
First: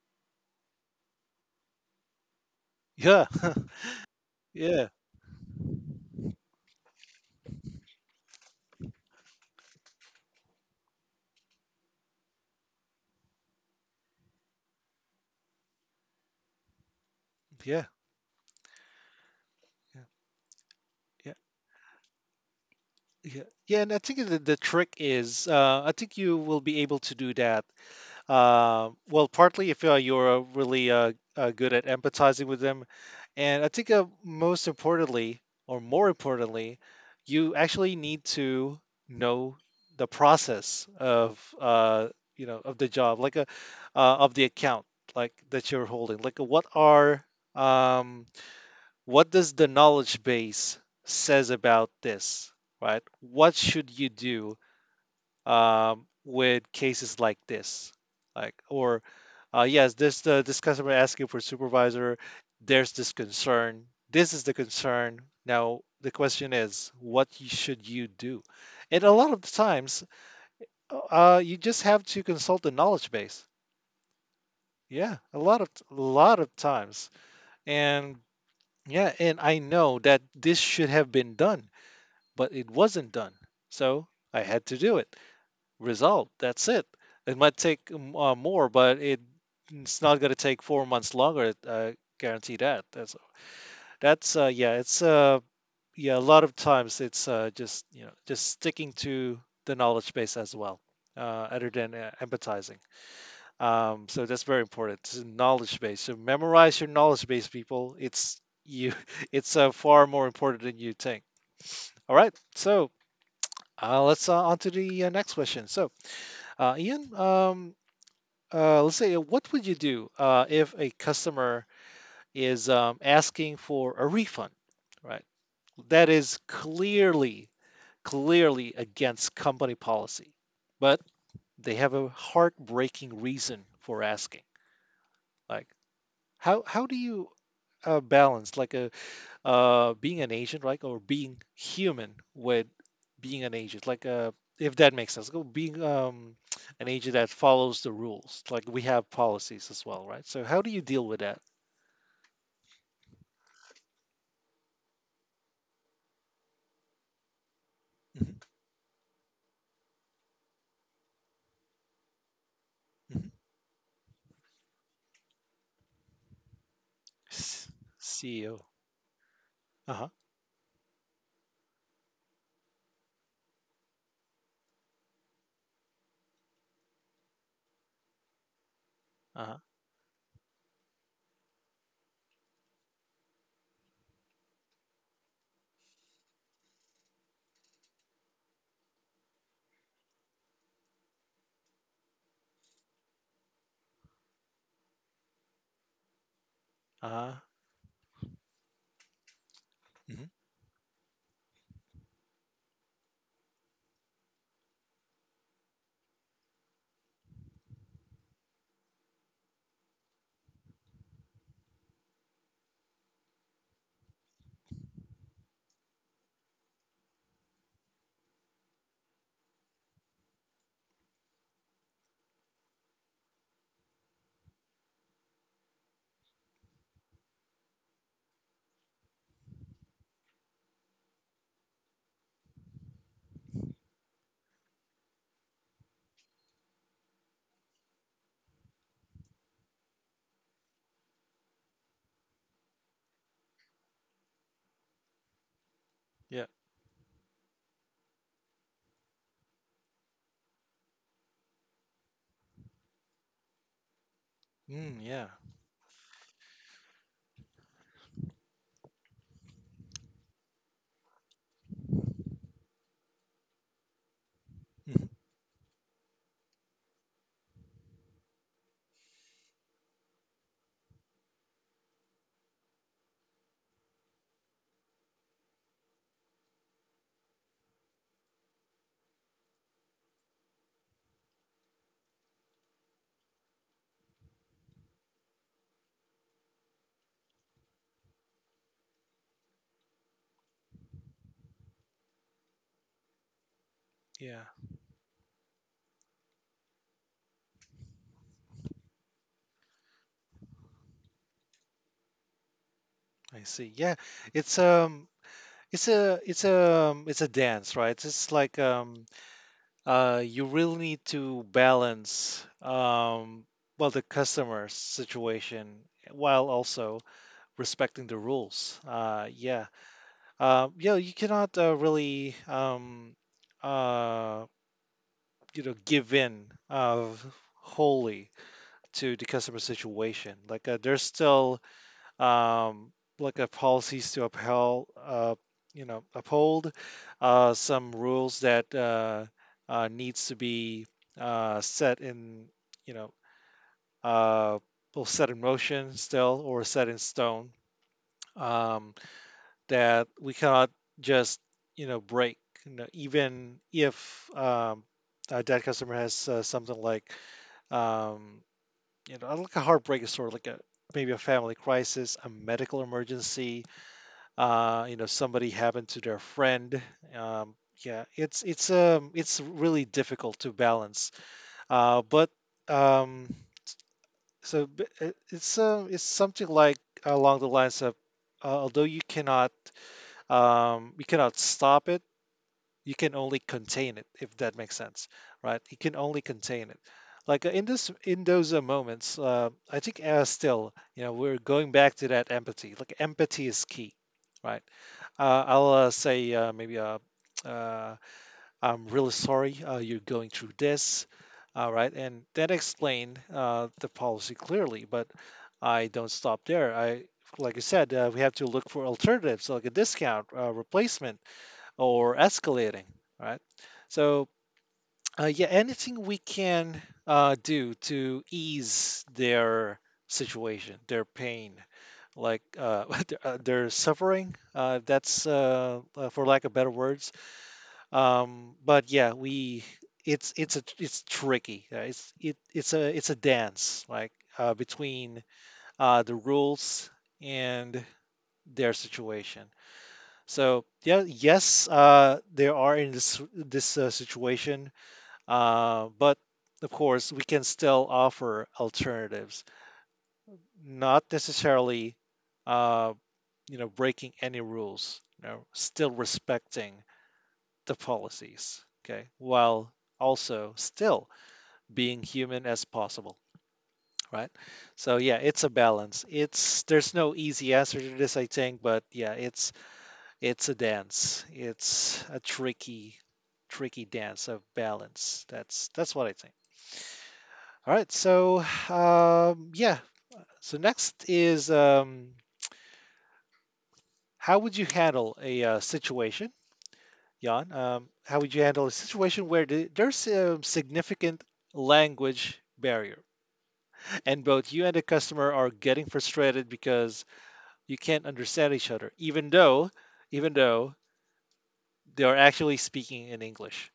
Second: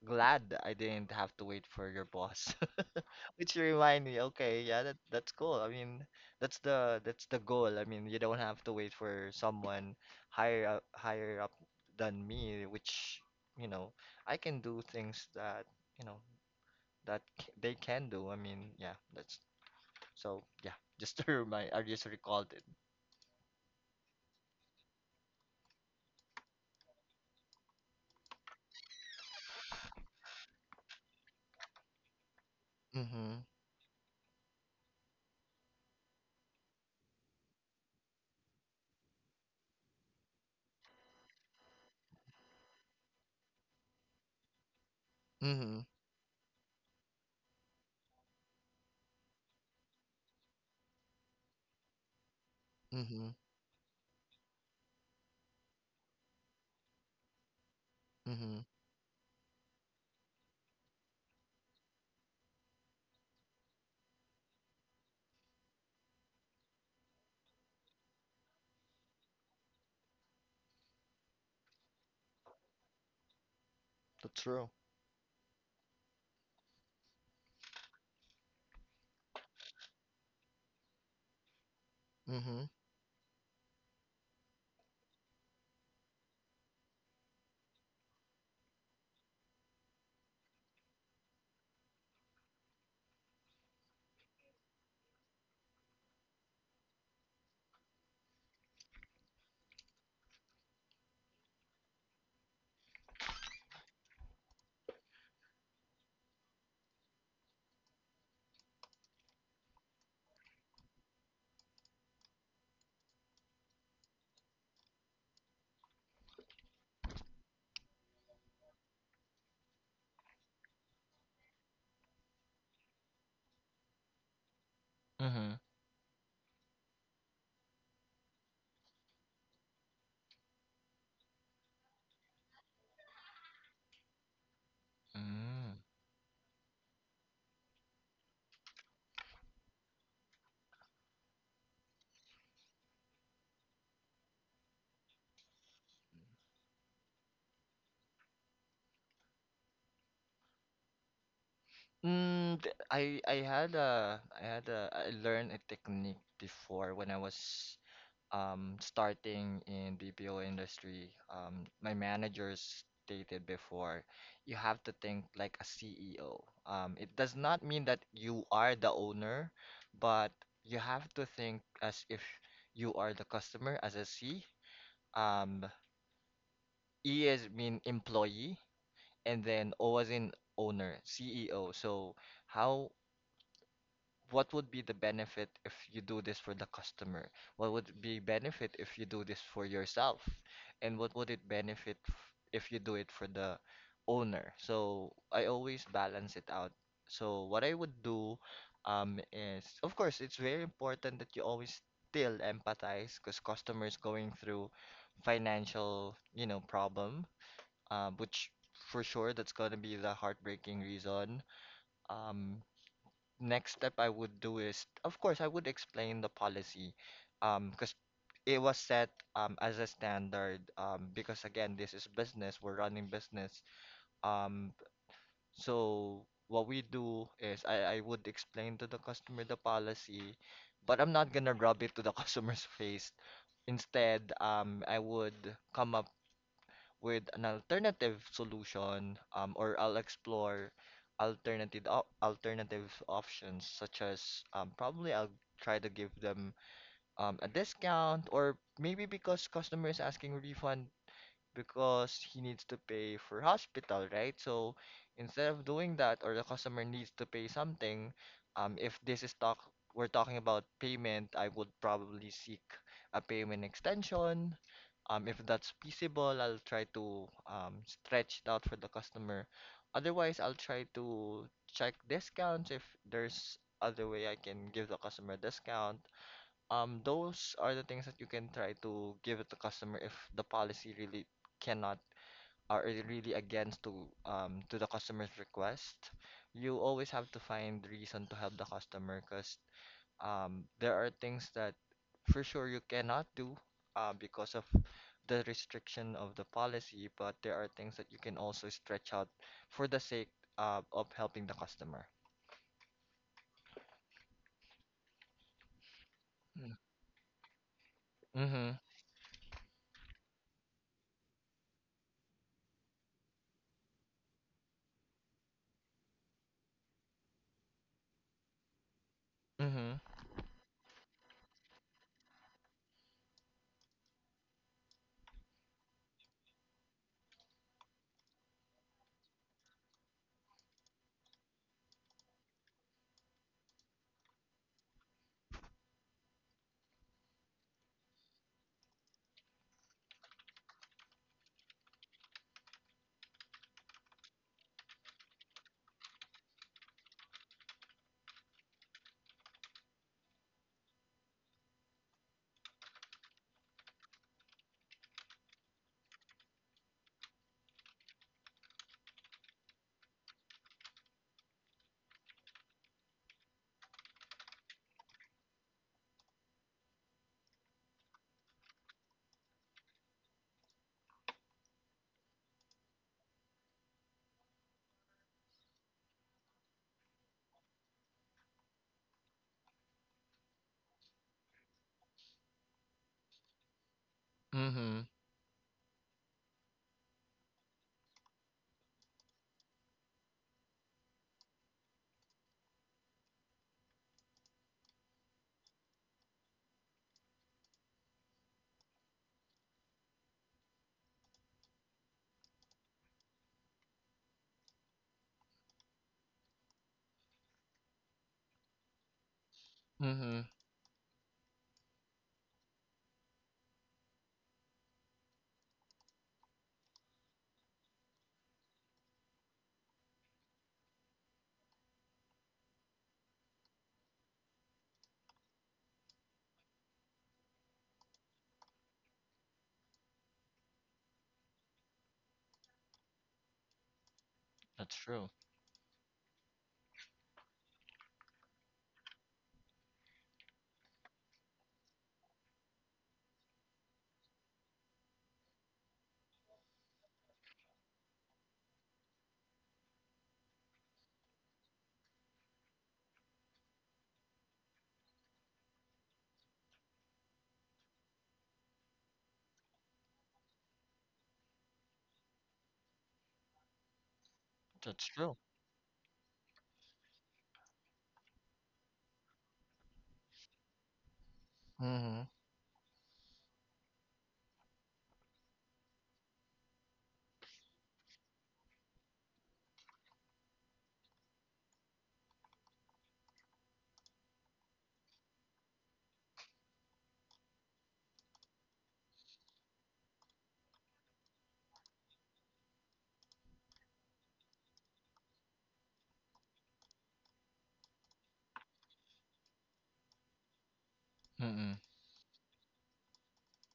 Speaker 2: glad I didn't have to wait for your boss.
Speaker 1: yeah,
Speaker 2: Which remind me, okay, yeah,
Speaker 1: yeah,
Speaker 2: that that's cool. I mean, that's the goal. I mean, you don't have to wait for someone higher up than me, which, you know, I can do things that, you know, that they
Speaker 1: yeah.
Speaker 2: can do. I mean, yeah, that's so yeah, just to
Speaker 1: Yeah,
Speaker 2: remind, I just recalled it.
Speaker 1: yeah, yeah, and I think the trick is, I think you will be able to do that. Partly if you're really good at empathizing with them,
Speaker 2: Mm-hmm.
Speaker 1: and I think most importantly, or more importantly, you actually need to know the process of of the job, like a of the account, like that
Speaker 2: Mm-hmm.
Speaker 1: you're holding. Like what are um, what does the knowledge base says about this, right?
Speaker 2: Mm-hmm.
Speaker 1: What should you do? With cases like this. Like,
Speaker 2: Mm-hmm.
Speaker 1: or yes, this this customer asking for supervisor. There's this concern. This is the concern. Now the question is, what should you do? And a lot of the times, you just have to consult the knowledge base.
Speaker 2: That's true.
Speaker 1: Yeah, a lot of times, and yeah, and I know that this should have been done, but
Speaker 2: Mm-hmm.
Speaker 1: it wasn't done. So I had to do it. Result. That's it. It might take more, but it's not going to take four months longer. I guarantee that. That's Yeah. It's yeah. A lot of times it's just just sticking to the knowledge base as well, uh, other than empathizing. So that's very important. It's a knowledge base. So memorize your knowledge base, people. It's you. It's far more important than you think. All right. So let's on to the next question. So Ian, let's say, what would you do if a customer is asking for a refund, right? That is clearly, clearly against company policy, but they have a heartbreaking reason for asking. Like,
Speaker 2: Mm-hmm.
Speaker 1: how do you balance like a being an agent, right, or being human with being an agent, like if that makes sense, go being an agent that follows the rules, like we have policies as well, right? So how do you deal with that?
Speaker 2: I I had a I learned a technique before when I was
Speaker 1: Mhm,
Speaker 2: starting in BPO industry. My managers
Speaker 1: mhm.
Speaker 2: stated before, you have to think like a CEO. It does not
Speaker 1: S-
Speaker 2: mean that you
Speaker 1: CEO.
Speaker 2: are the owner,
Speaker 1: Uh huh.
Speaker 2: but you have to think as if you are the customer as a C. Um, E is mean employee, and
Speaker 1: Uh huh.
Speaker 2: then O as in owner, CEO. So how what would be the benefit if you do this for the customer? What would be benefit if you do this for yourself? And what would it benefit if you do it for the owner? So I always balance it out.
Speaker 1: Uh huh.
Speaker 2: So what I would do is of course
Speaker 1: Hmm.
Speaker 2: it's very important that you always still empathize because customers going through financial, problem, which for sure that's gonna be the heartbreaking reason. Um, Next step I would do is, of course, I would explain the policy, because it was set as a standard, because again, this is business, we're running business, um, so what we do is I would explain to the customer the policy, but I'm not gonna rub it to the customer's face. Instead, I would come up with an alternative solution, or I'll explore alternative options such as probably I'll try to give
Speaker 1: Yeah.
Speaker 2: them a discount or maybe because customer is asking refund, because he needs to pay for hospital, right? So
Speaker 1: Mm, yeah.
Speaker 2: instead of doing that, or the customer needs to pay something, if this is talk we're talking about payment, I would probably seek a payment extension.
Speaker 1: Hmm.
Speaker 2: If that's feasible, I'll try to stretch it out for the customer. Otherwise, I'll try to check discounts if there's other way I can give the customer a discount, those are the things that you can try to give it to customer if the policy really cannot or is really against to the customer's request. You always have to find reason to help the customer because there are things that for sure you cannot do
Speaker 1: Yeah.
Speaker 2: because of the restriction of the policy, but there are things that you can also stretch out for the sake of helping the customer.
Speaker 1: I see. Yeah. It's.
Speaker 2: Mm-hmm.
Speaker 1: It's a dance, right? It's like
Speaker 2: Mm-hmm.
Speaker 1: um. You really need to balance well the customer's situation while also respecting the rules. Yeah, yeah, you cannot really uh, give in wholly to the customer situation. Like there's still um, look at policies to upheld, you know, uphold some rules that needs to be set in, you know, uh, set in motion still or set in stone um, that we cannot just, you know, break. You know, even if a dead customer has something like, um, you know, like a heartbreak is sort of like a maybe a family crisis, a medical emergency, you know, somebody happened to their friend. Um, yeah, it's it's really difficult to balance. But um, so b- it- it's It's something like along the lines of although you cannot stop it, you can only contain it if that makes
Speaker 2: Mm-hmm.
Speaker 1: sense, right? You can only contain it. Like in this in those moments, I think still we're going back to that empathy. Like empathy is key, right? I'll say maybe uh, I'm really sorry you're going through this. All right, and then explain the policy clearly. But I don't stop there. Like I said, we have to look for alternatives like a discount,
Speaker 2: Mm-hmm.
Speaker 1: replacement, or escalating. Right. So yeah, anything we can do to ease their situation, their pain, like their suffering. That's for lack of better words. But yeah, we it's tricky. It's a dance like
Speaker 2: That's
Speaker 1: between
Speaker 2: true.
Speaker 1: the rules and their situation. So yeah, yes, they are in this situation but of course, we can still offer alternatives, not necessarily, uh, you know, breaking any rules. You know, still respecting the policies. Okay, while also still being human as possible. Right. So
Speaker 2: That's
Speaker 1: yeah,
Speaker 2: true.
Speaker 1: it's a balance. It's There's no easy answer to this, I think, but yeah, it's a dance. It's a
Speaker 2: Mhm.
Speaker 1: tricky, tricky dance of balance. That's what I think. All right, so yeah, so next is how would you handle a situation, Jan? How would you handle a situation where there's a significant language barrier, and both you and the customer are getting frustrated because you can't understand each other, even though, even though
Speaker 2: Mm-mm.
Speaker 1: they are actually speaking in English,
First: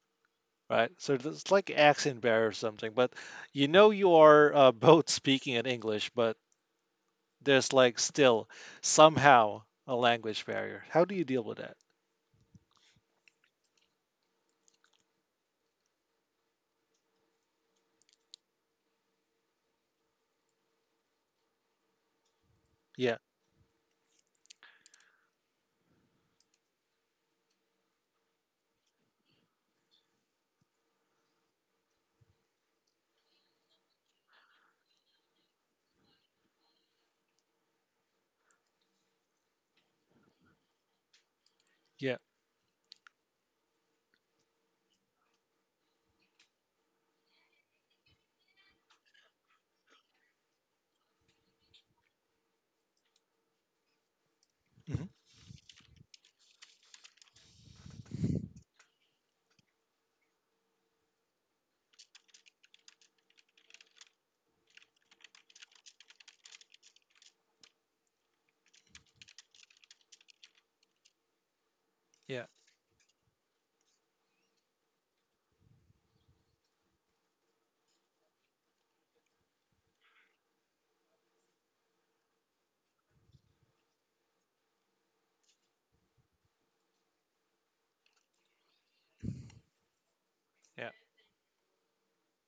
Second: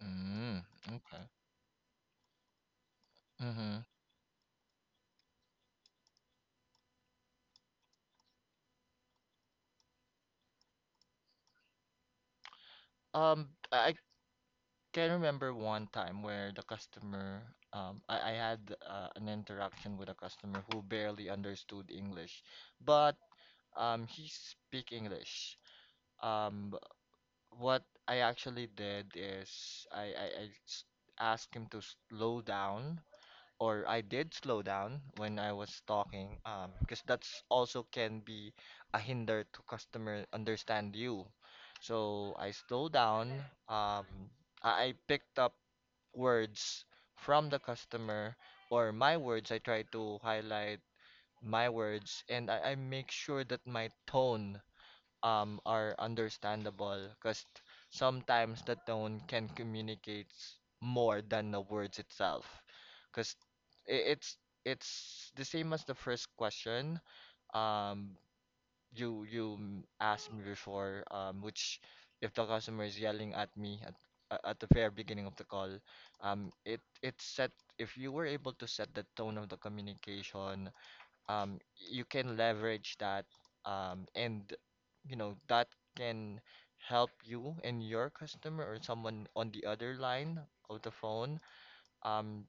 Speaker 2: Mm.
Speaker 1: right? So
Speaker 2: Okay.
Speaker 1: it's like accent barrier or something, but you
Speaker 2: Mhm.
Speaker 1: know you are both speaking in English, but there's like still somehow a language barrier. How do you deal with that?
Speaker 2: I can remember one time where I had an interaction with a customer who barely understood English, but
Speaker 1: Yeah,
Speaker 2: he speak English. Um, what I actually did is asked him to slow down or I did slow down when I was talking, because that's also can be a hinder to customer understand you.
Speaker 1: yeah,
Speaker 2: So I slow down. Um, I picked up words from the customer or my words. I try to highlight my words, and I make sure that my tone
Speaker 1: hmm
Speaker 2: are understandable because sometimes the tone can communicate more than the words itself because it's it's the same as the first question um you asked me before which if the
Speaker 1: yeah,
Speaker 2: customer is yelling at me at the very beginning of the call, it it set if you were able to set the tone of the communication, um, you can leverage that, and you know that can help you and your customer or someone on the other line of
Speaker 1: yeah,
Speaker 2: the phone, um,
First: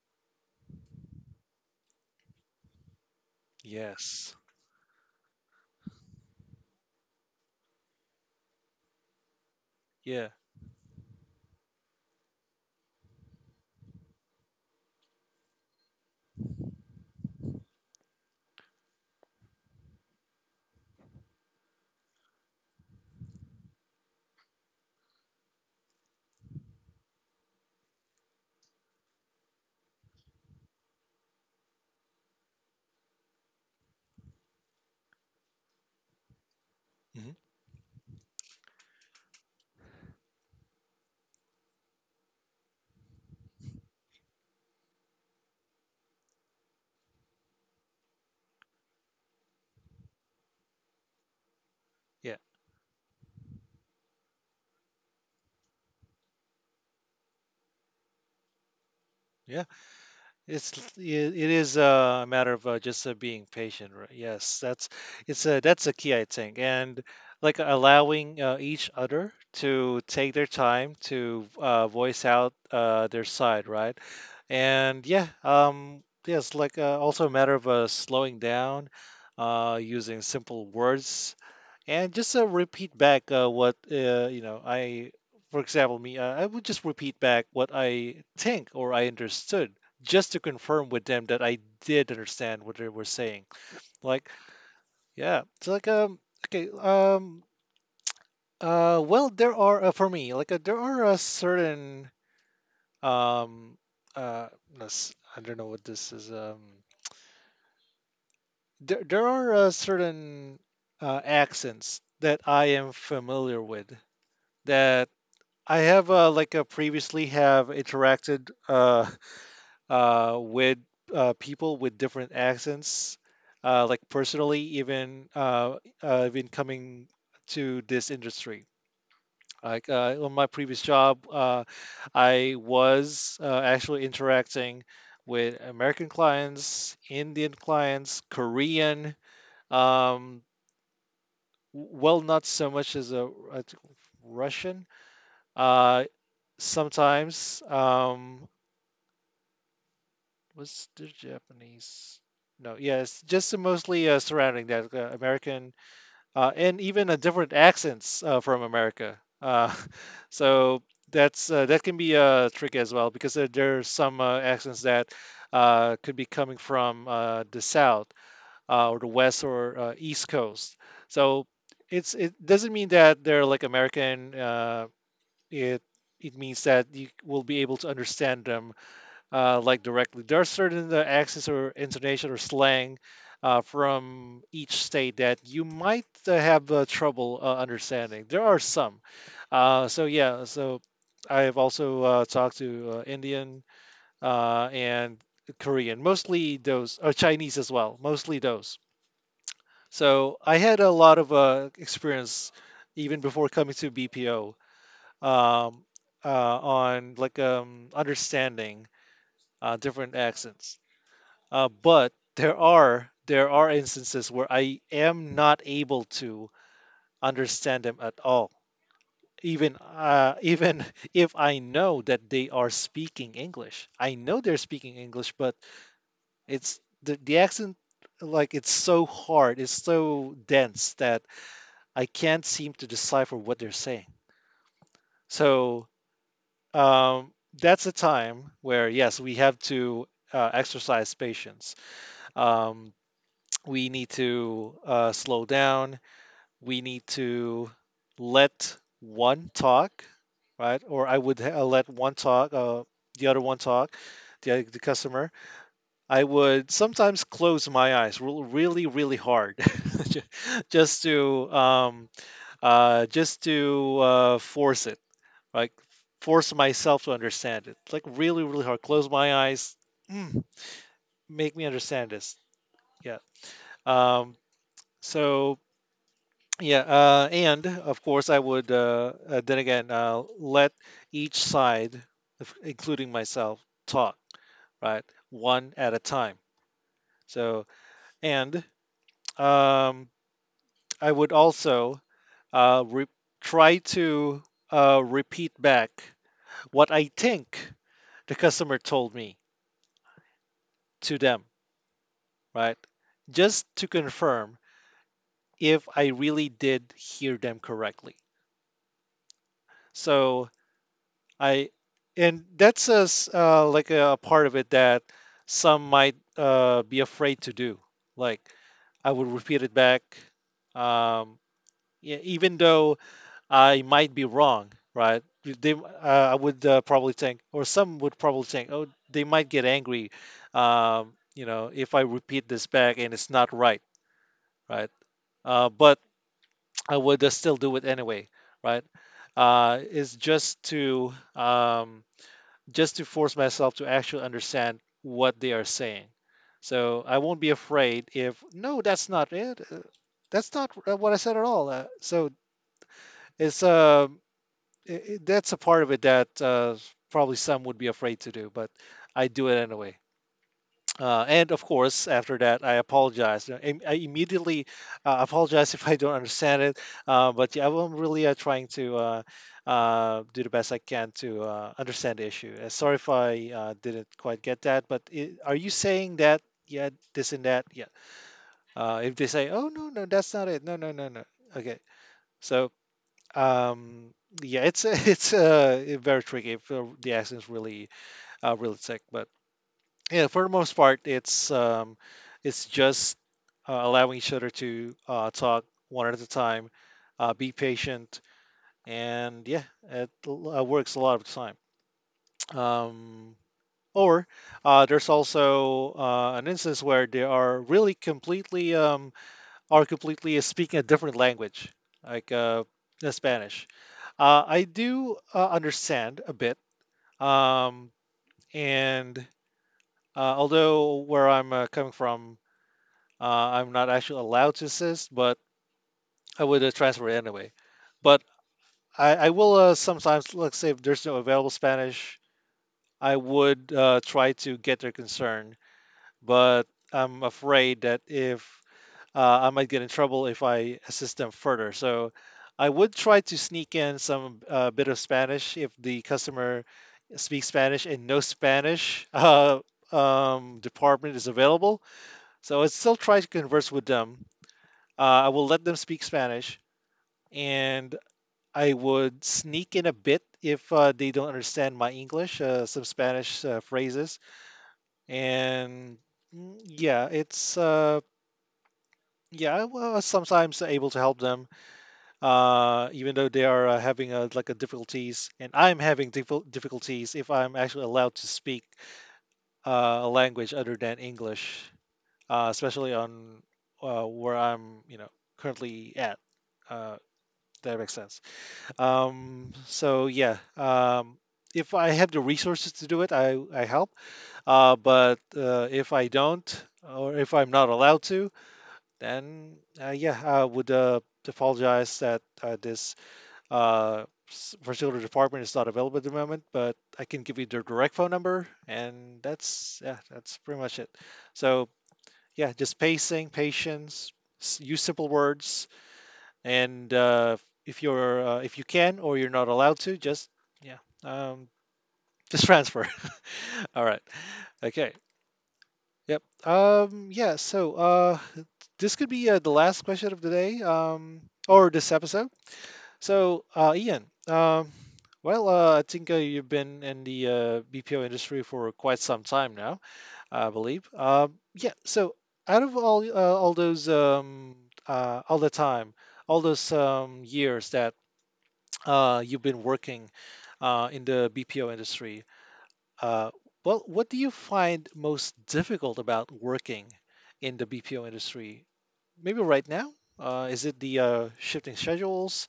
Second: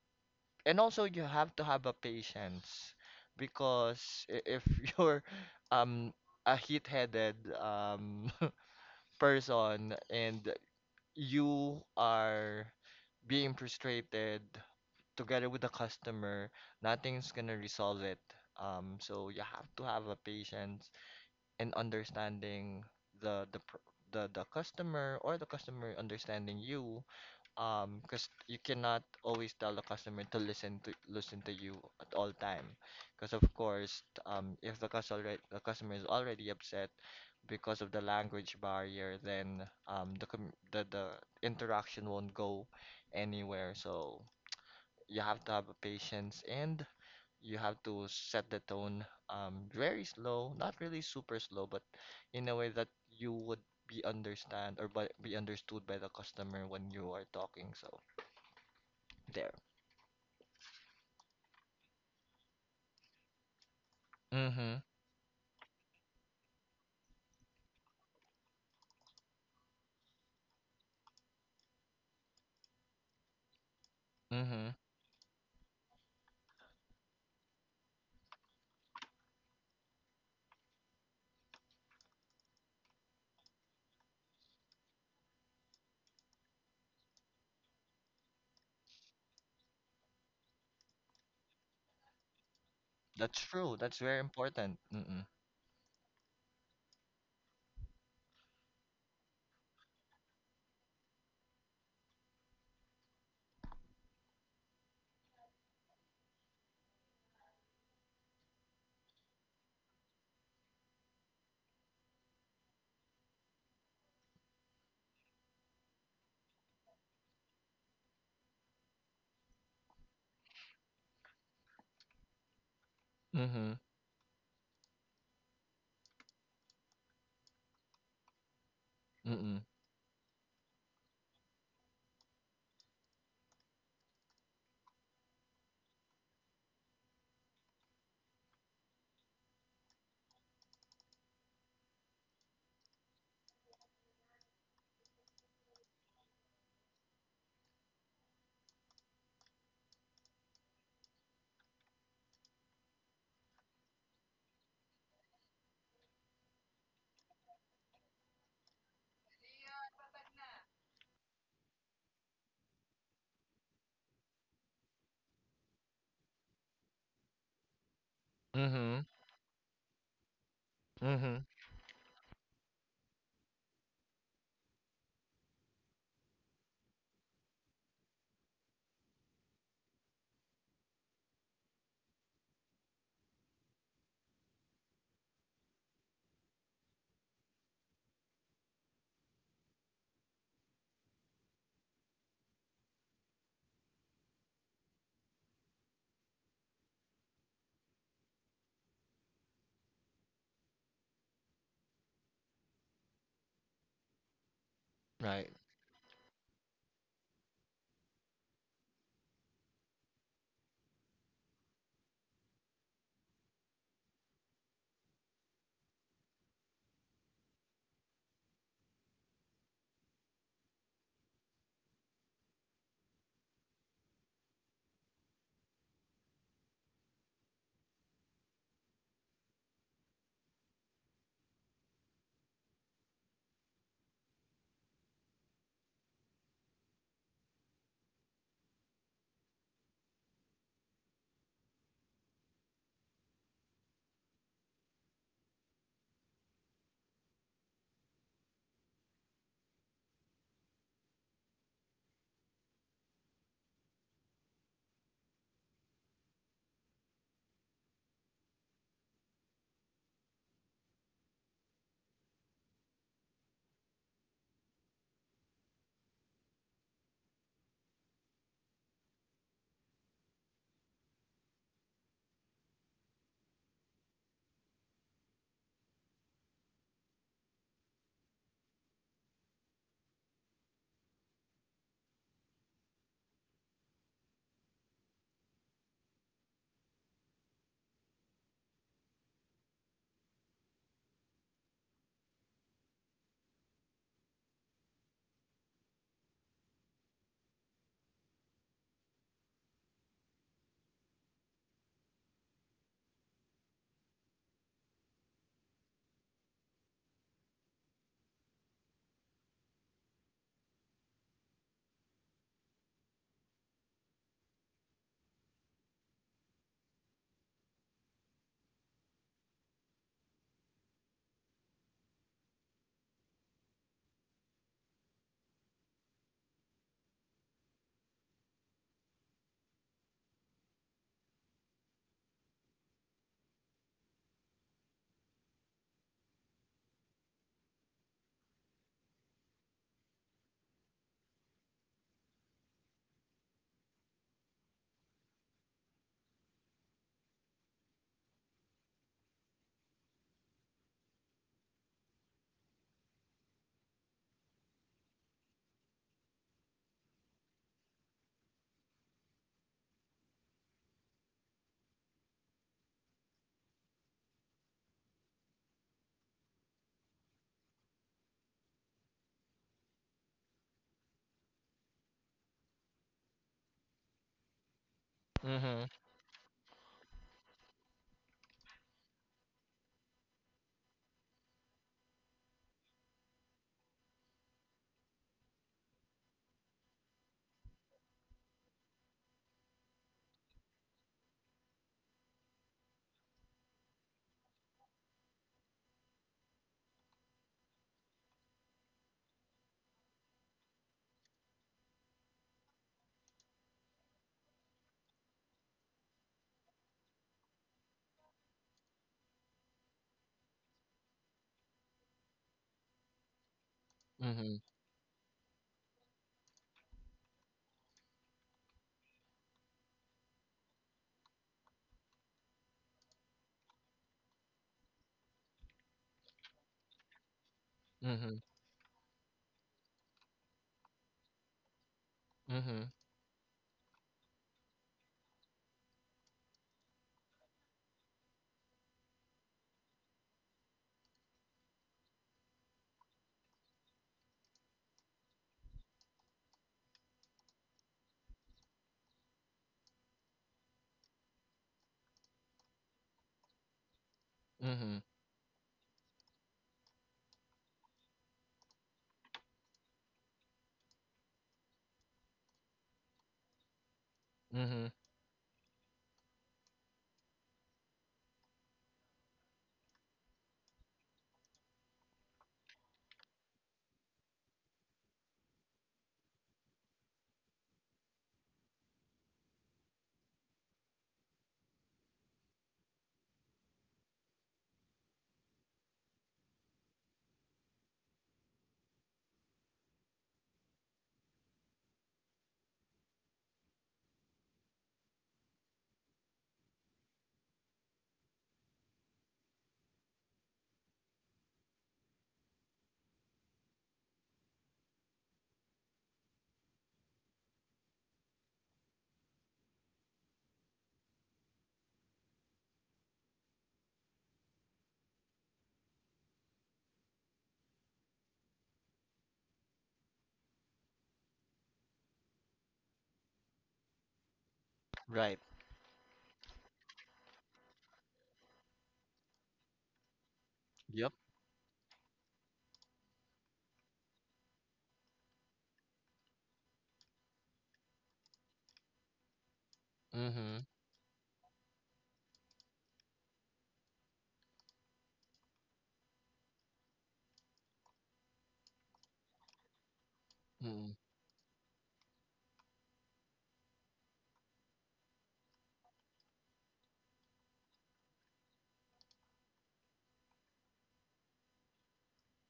Speaker 2: and also you have to have a patience because
Speaker 1: yes,
Speaker 2: if you're um, a heat headed person
Speaker 1: yeah,
Speaker 2: and you are being frustrated together with the customer, nothing's gonna resolve it. So you have to have a patience and understanding the the pr- the customer or the customer understanding you. Because you cannot always tell the customer to listen to you at all time. Because of course, if the customer is already upset
Speaker 1: hmm
Speaker 2: because of the language barrier, then the com the interaction won't go anywhere. So you have to have a patience and you have to set the tone very slow, not really super slow, but
Speaker 1: yeah,
Speaker 2: in a way that you would be understood by the customer when you are talking. So there.
Speaker 1: yeah. It it is a matter of just being patient, right? Yes,
Speaker 2: Mhm.
Speaker 1: that's it's a that's a key I think, and like allowing each other to take their time to voice out their side, right?
Speaker 2: Mhm.
Speaker 1: And yeah, yes, like also a matter of slowing down, using simple words and just repeat back what you know. I, for example, me, I would just repeat back what I think or I understood, just to confirm with them that I did understand what they were
Speaker 2: That's
Speaker 1: saying.
Speaker 2: true. That's very
Speaker 1: Like,
Speaker 2: important. Mhm.
Speaker 1: yeah, it's like okay, well, there are for me, like there are a certain um, uh, I don't know what this is. There there are certain accents that I am familiar with that I have previously have interacted with people with different accents,
Speaker 2: Mhm.
Speaker 1: like personally, even even coming to this industry.
Speaker 2: Mhm.
Speaker 1: Like on my previous job, I was actually interacting with American clients, Indian clients, Korean, um, well, not so much as a Russian. Uh, sometimes. Was the Japanese? No, yes, just mostly surrounding that American and even a different accents from America. So that's that can be a trick as well because there are some accents that could be coming from the South or
Speaker 2: Mhm.
Speaker 1: the West or East Coast.
Speaker 2: Mhm.
Speaker 1: So it doesn't mean that they're like American. It it means that you will be able to understand them like directly. There are certain accents or intonation or slang from each state that you might have trouble understanding. There are some. So yeah, so I have also talked to Indian and Korean, mostly those, or Chinese as well, mostly those. So I had a lot of experience even before coming to BPO
Speaker 2: Right.
Speaker 1: um, on like understanding different accents. But there are instances where I am not able to understand them at all. Even even if I know that they are speaking English, I know they're speaking English, but it's the accent like it's so hard, it's so dense that I can't seem to decipher what they're saying. So um, that's a time where yes, we have to exercise patience. Um, we need to slow down. We need to let one talk, right? Or I would let one talk, the other one talk, the customer. I would sometimes close my eyes really, really hard, ju- just to um, just to force it, like force myself to understand it. Like really, really hard. Close my eyes. Mm, make me understand this. Yeah. Um, so Yeah, and of course, I would then again let each side, including myself, talk, right? One at a time. So, and um, I would also uh, re- try to repeat back what I think the customer told me to them, right? Just to confirm if I really did hear them correctly. So, I and that's like a part of it that some might be afraid to do. Like I would repeat it back, um, yeah, even though I might be wrong, right? I would probably think, or some would probably think, oh, they might get angry, you know, if I repeat this back and it's not right, right? But I would still do it anyway, right? It's just to force myself to actually understand what they are saying. So I won't be afraid if no, that's not it. That's not what I said at all. So it's that's a part of it that probably some would be afraid to do, but I do it anyway. And of course, after that, I apologize. I immediately apologize if I don't understand it. But yeah, I'm really trying to do the best I can to understand the issue. Sorry if I didn't quite get that. But I are you
Speaker 2: Mhm.
Speaker 1: saying that? Yeah, this and that. Yeah. If they say, "Oh no, no, that's not it. No, no, no, no." Okay. So, um, yeah, it's it's very tricky if the accent's really really thick. But yeah, for the most part it's just allowing each other to talk one at a time, be patient, and yeah, it works a lot of the time, um or there's also an instance where they are really completely are completely speaking a different language like the Spanish.
Speaker 2: Mhm.
Speaker 1: I do understand a bit. um, and although where I'm coming from, uh, I'm not actually allowed to assist, but I would transfer it anyway. But
Speaker 2: Mhm.
Speaker 1: I will sometimes, let's say if there's no available Spanish,
Speaker 2: Mhm.
Speaker 1: I would try to get their concern. But I'm afraid that if I might get in trouble if I assist them further. So I would try to sneak in some bit of Spanish if the customer speaks Spanish and no Spanish department is available. So I still try to converse with them.
Speaker 2: Mhm.
Speaker 1: I will let them speak Spanish, and I would sneak in a bit if they don't understand my English, some Spanish phrases,
Speaker 2: Mhm.
Speaker 1: and yeah, it's yeah, well, sometimes able to help them, even though they are having like a difficulties, and I'm having difficulties if I'm actually allowed to speak a language other than English, especially on where I'm, you know, currently at. Uh, that makes sense. So yeah, if I have the resources to do it, I help. But if I don't, or if I'm not allowed to, then yeah, I would apologize that this particular department is not available at the moment. But I can give you their direct phone number, and that's yeah, that's pretty much it. So yeah, just pacing, patience, use simple words, and if you're if you can or you're not allowed to, just yeah, um, just transfer. All right. Okay.
Speaker 2: Right.
Speaker 1: Yep. Yeah, so this could be the last question of the day,
Speaker 2: Yep.
Speaker 1: or this episode. So Ian, I think you've been in the BPO industry for quite some time now, I
Speaker 2: Mhm.
Speaker 1: believe. Yeah, so out of all those all the time, all those years that you've been working
Speaker 2: Mhm.
Speaker 1: in the BPO industry. Uh, well, what do you find most difficult about working in the BPO industry? Maybe right now? Is it the shifting schedules,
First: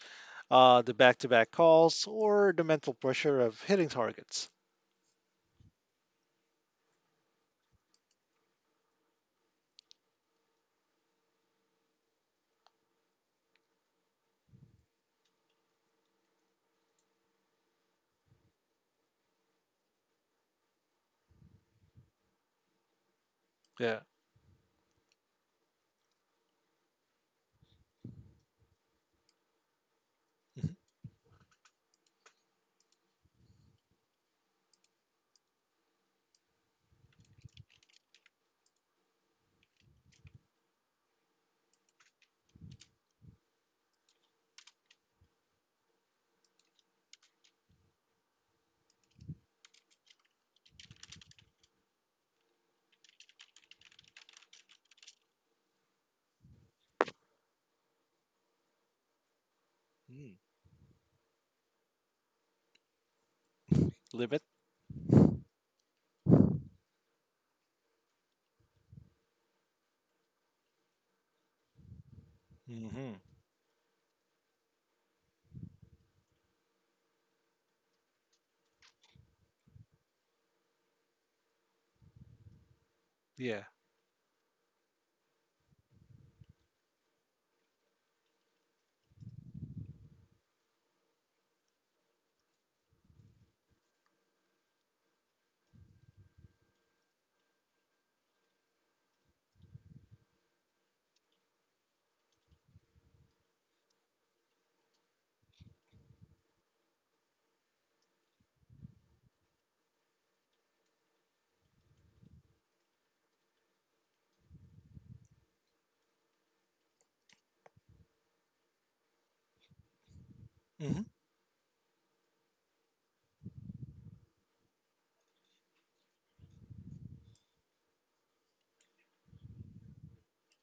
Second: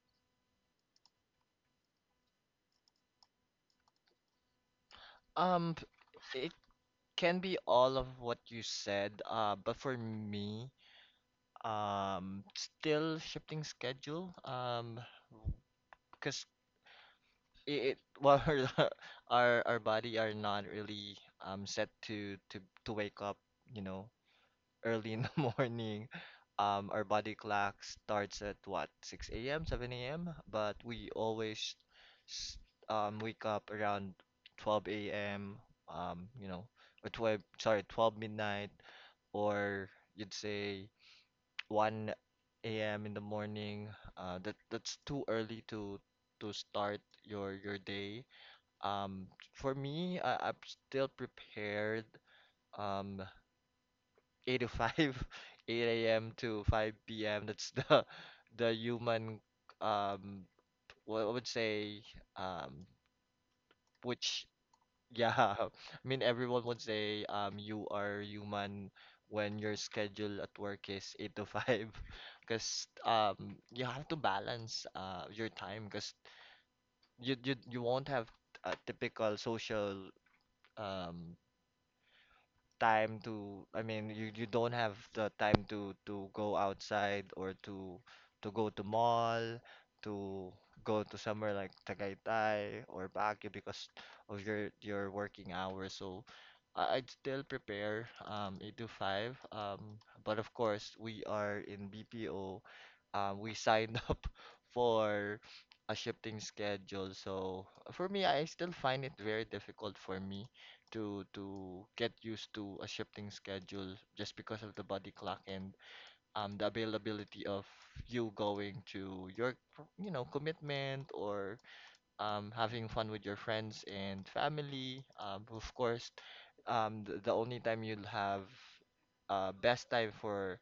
Speaker 1: the back-to-back calls, or the mental pressure of hitting targets?
Speaker 2: It can be all of what you said, but for me, still shifting schedule, because it well, our body are not really set to wake up, you
Speaker 1: Yeah.
Speaker 2: know, early in the morning. Our body clock starts at what, 6 a.m., 7 a.m.,
Speaker 1: Mhm.
Speaker 2: but we always s- wake up around 12 a.m., um, you know, or 12, sorry, 12 midnight or you'd say 1 a.m. in the morning. That that's too early to start your day. Um, for me, I'm still prepared. Um, 8 to 5, 8 a.m. to 5 p.m. That's the human
Speaker 1: Mm.
Speaker 2: um, what I would say, um,
Speaker 1: Limit.
Speaker 2: which Yeah, I mean, everyone would say you are human when your schedule at work is 8 to 5, because
Speaker 1: Hmm.
Speaker 2: you have to balance your time because you won't have a typical social um time
Speaker 1: Yeah.
Speaker 2: to, I mean, you don't have the time to go outside or to go to mall, to go to somewhere like Tagaytay or Baguio because of your working hours. So I'd still prepare 8 to 5. But of course, we are in BPO. We signed up for a shifting schedule. So for me, I still find it very difficult for me to get used to a shifting schedule just because of the body clock and the availability of you going to your,
Speaker 1: Hmm.
Speaker 2: commitment or having fun with your friends and family, of course, the only time you'll have best time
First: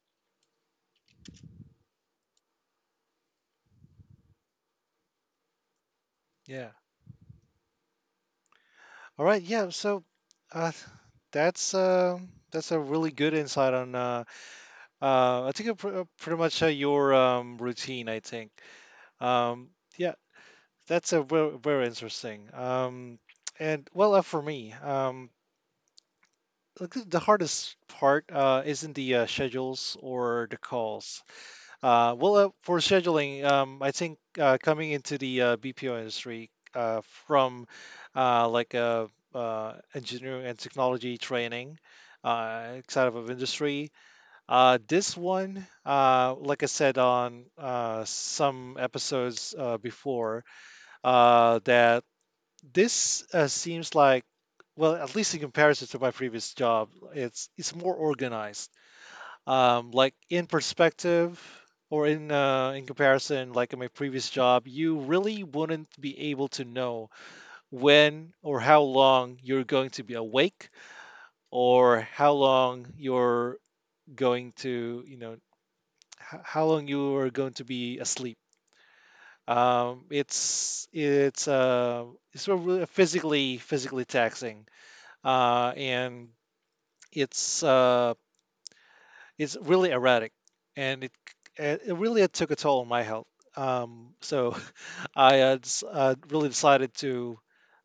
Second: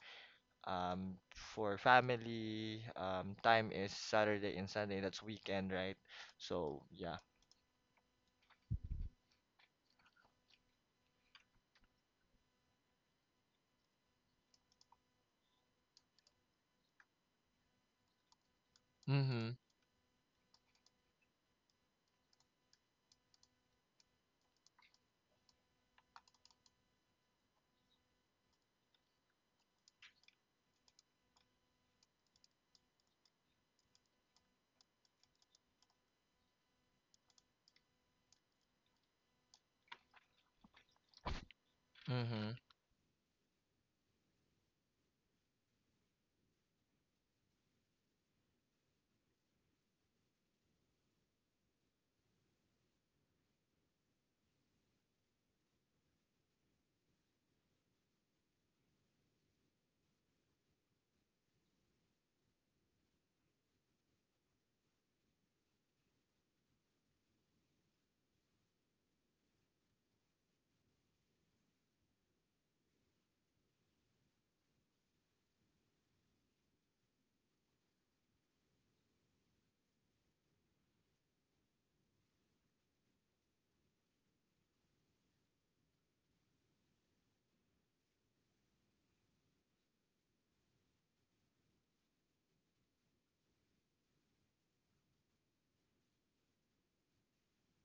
Speaker 2: um for family time is Saturday and Sunday, that's weekend, right?
Speaker 1: Yeah.
Speaker 2: So yeah.
Speaker 1: All right. Yeah. So uh, that's uh, that's a really good insight on I think I pretty much your routine. I think.
Speaker 2: Mhm.
Speaker 1: Um, yeah, that's a very, very interesting. And well, for me, look, the hardest part isn't the schedules or the calls. Well, for scheduling, I think coming into the BPO industry from like a engineering and technology training,
Speaker 2: Mhm.
Speaker 1: side of industry, this one, like I said on some episodes before, that this seems like, well, at least in comparison to my previous job, it's more organized. Like in perspective, or in comparison, like in my previous job, you really wouldn't be able to know when or how long you're going to be awake, or how long you're going to, you know, how long you are going to be asleep. It's it's a really physically taxing, and it's uh, it's really erratic, and it really had took a toll on my health. So I really decided to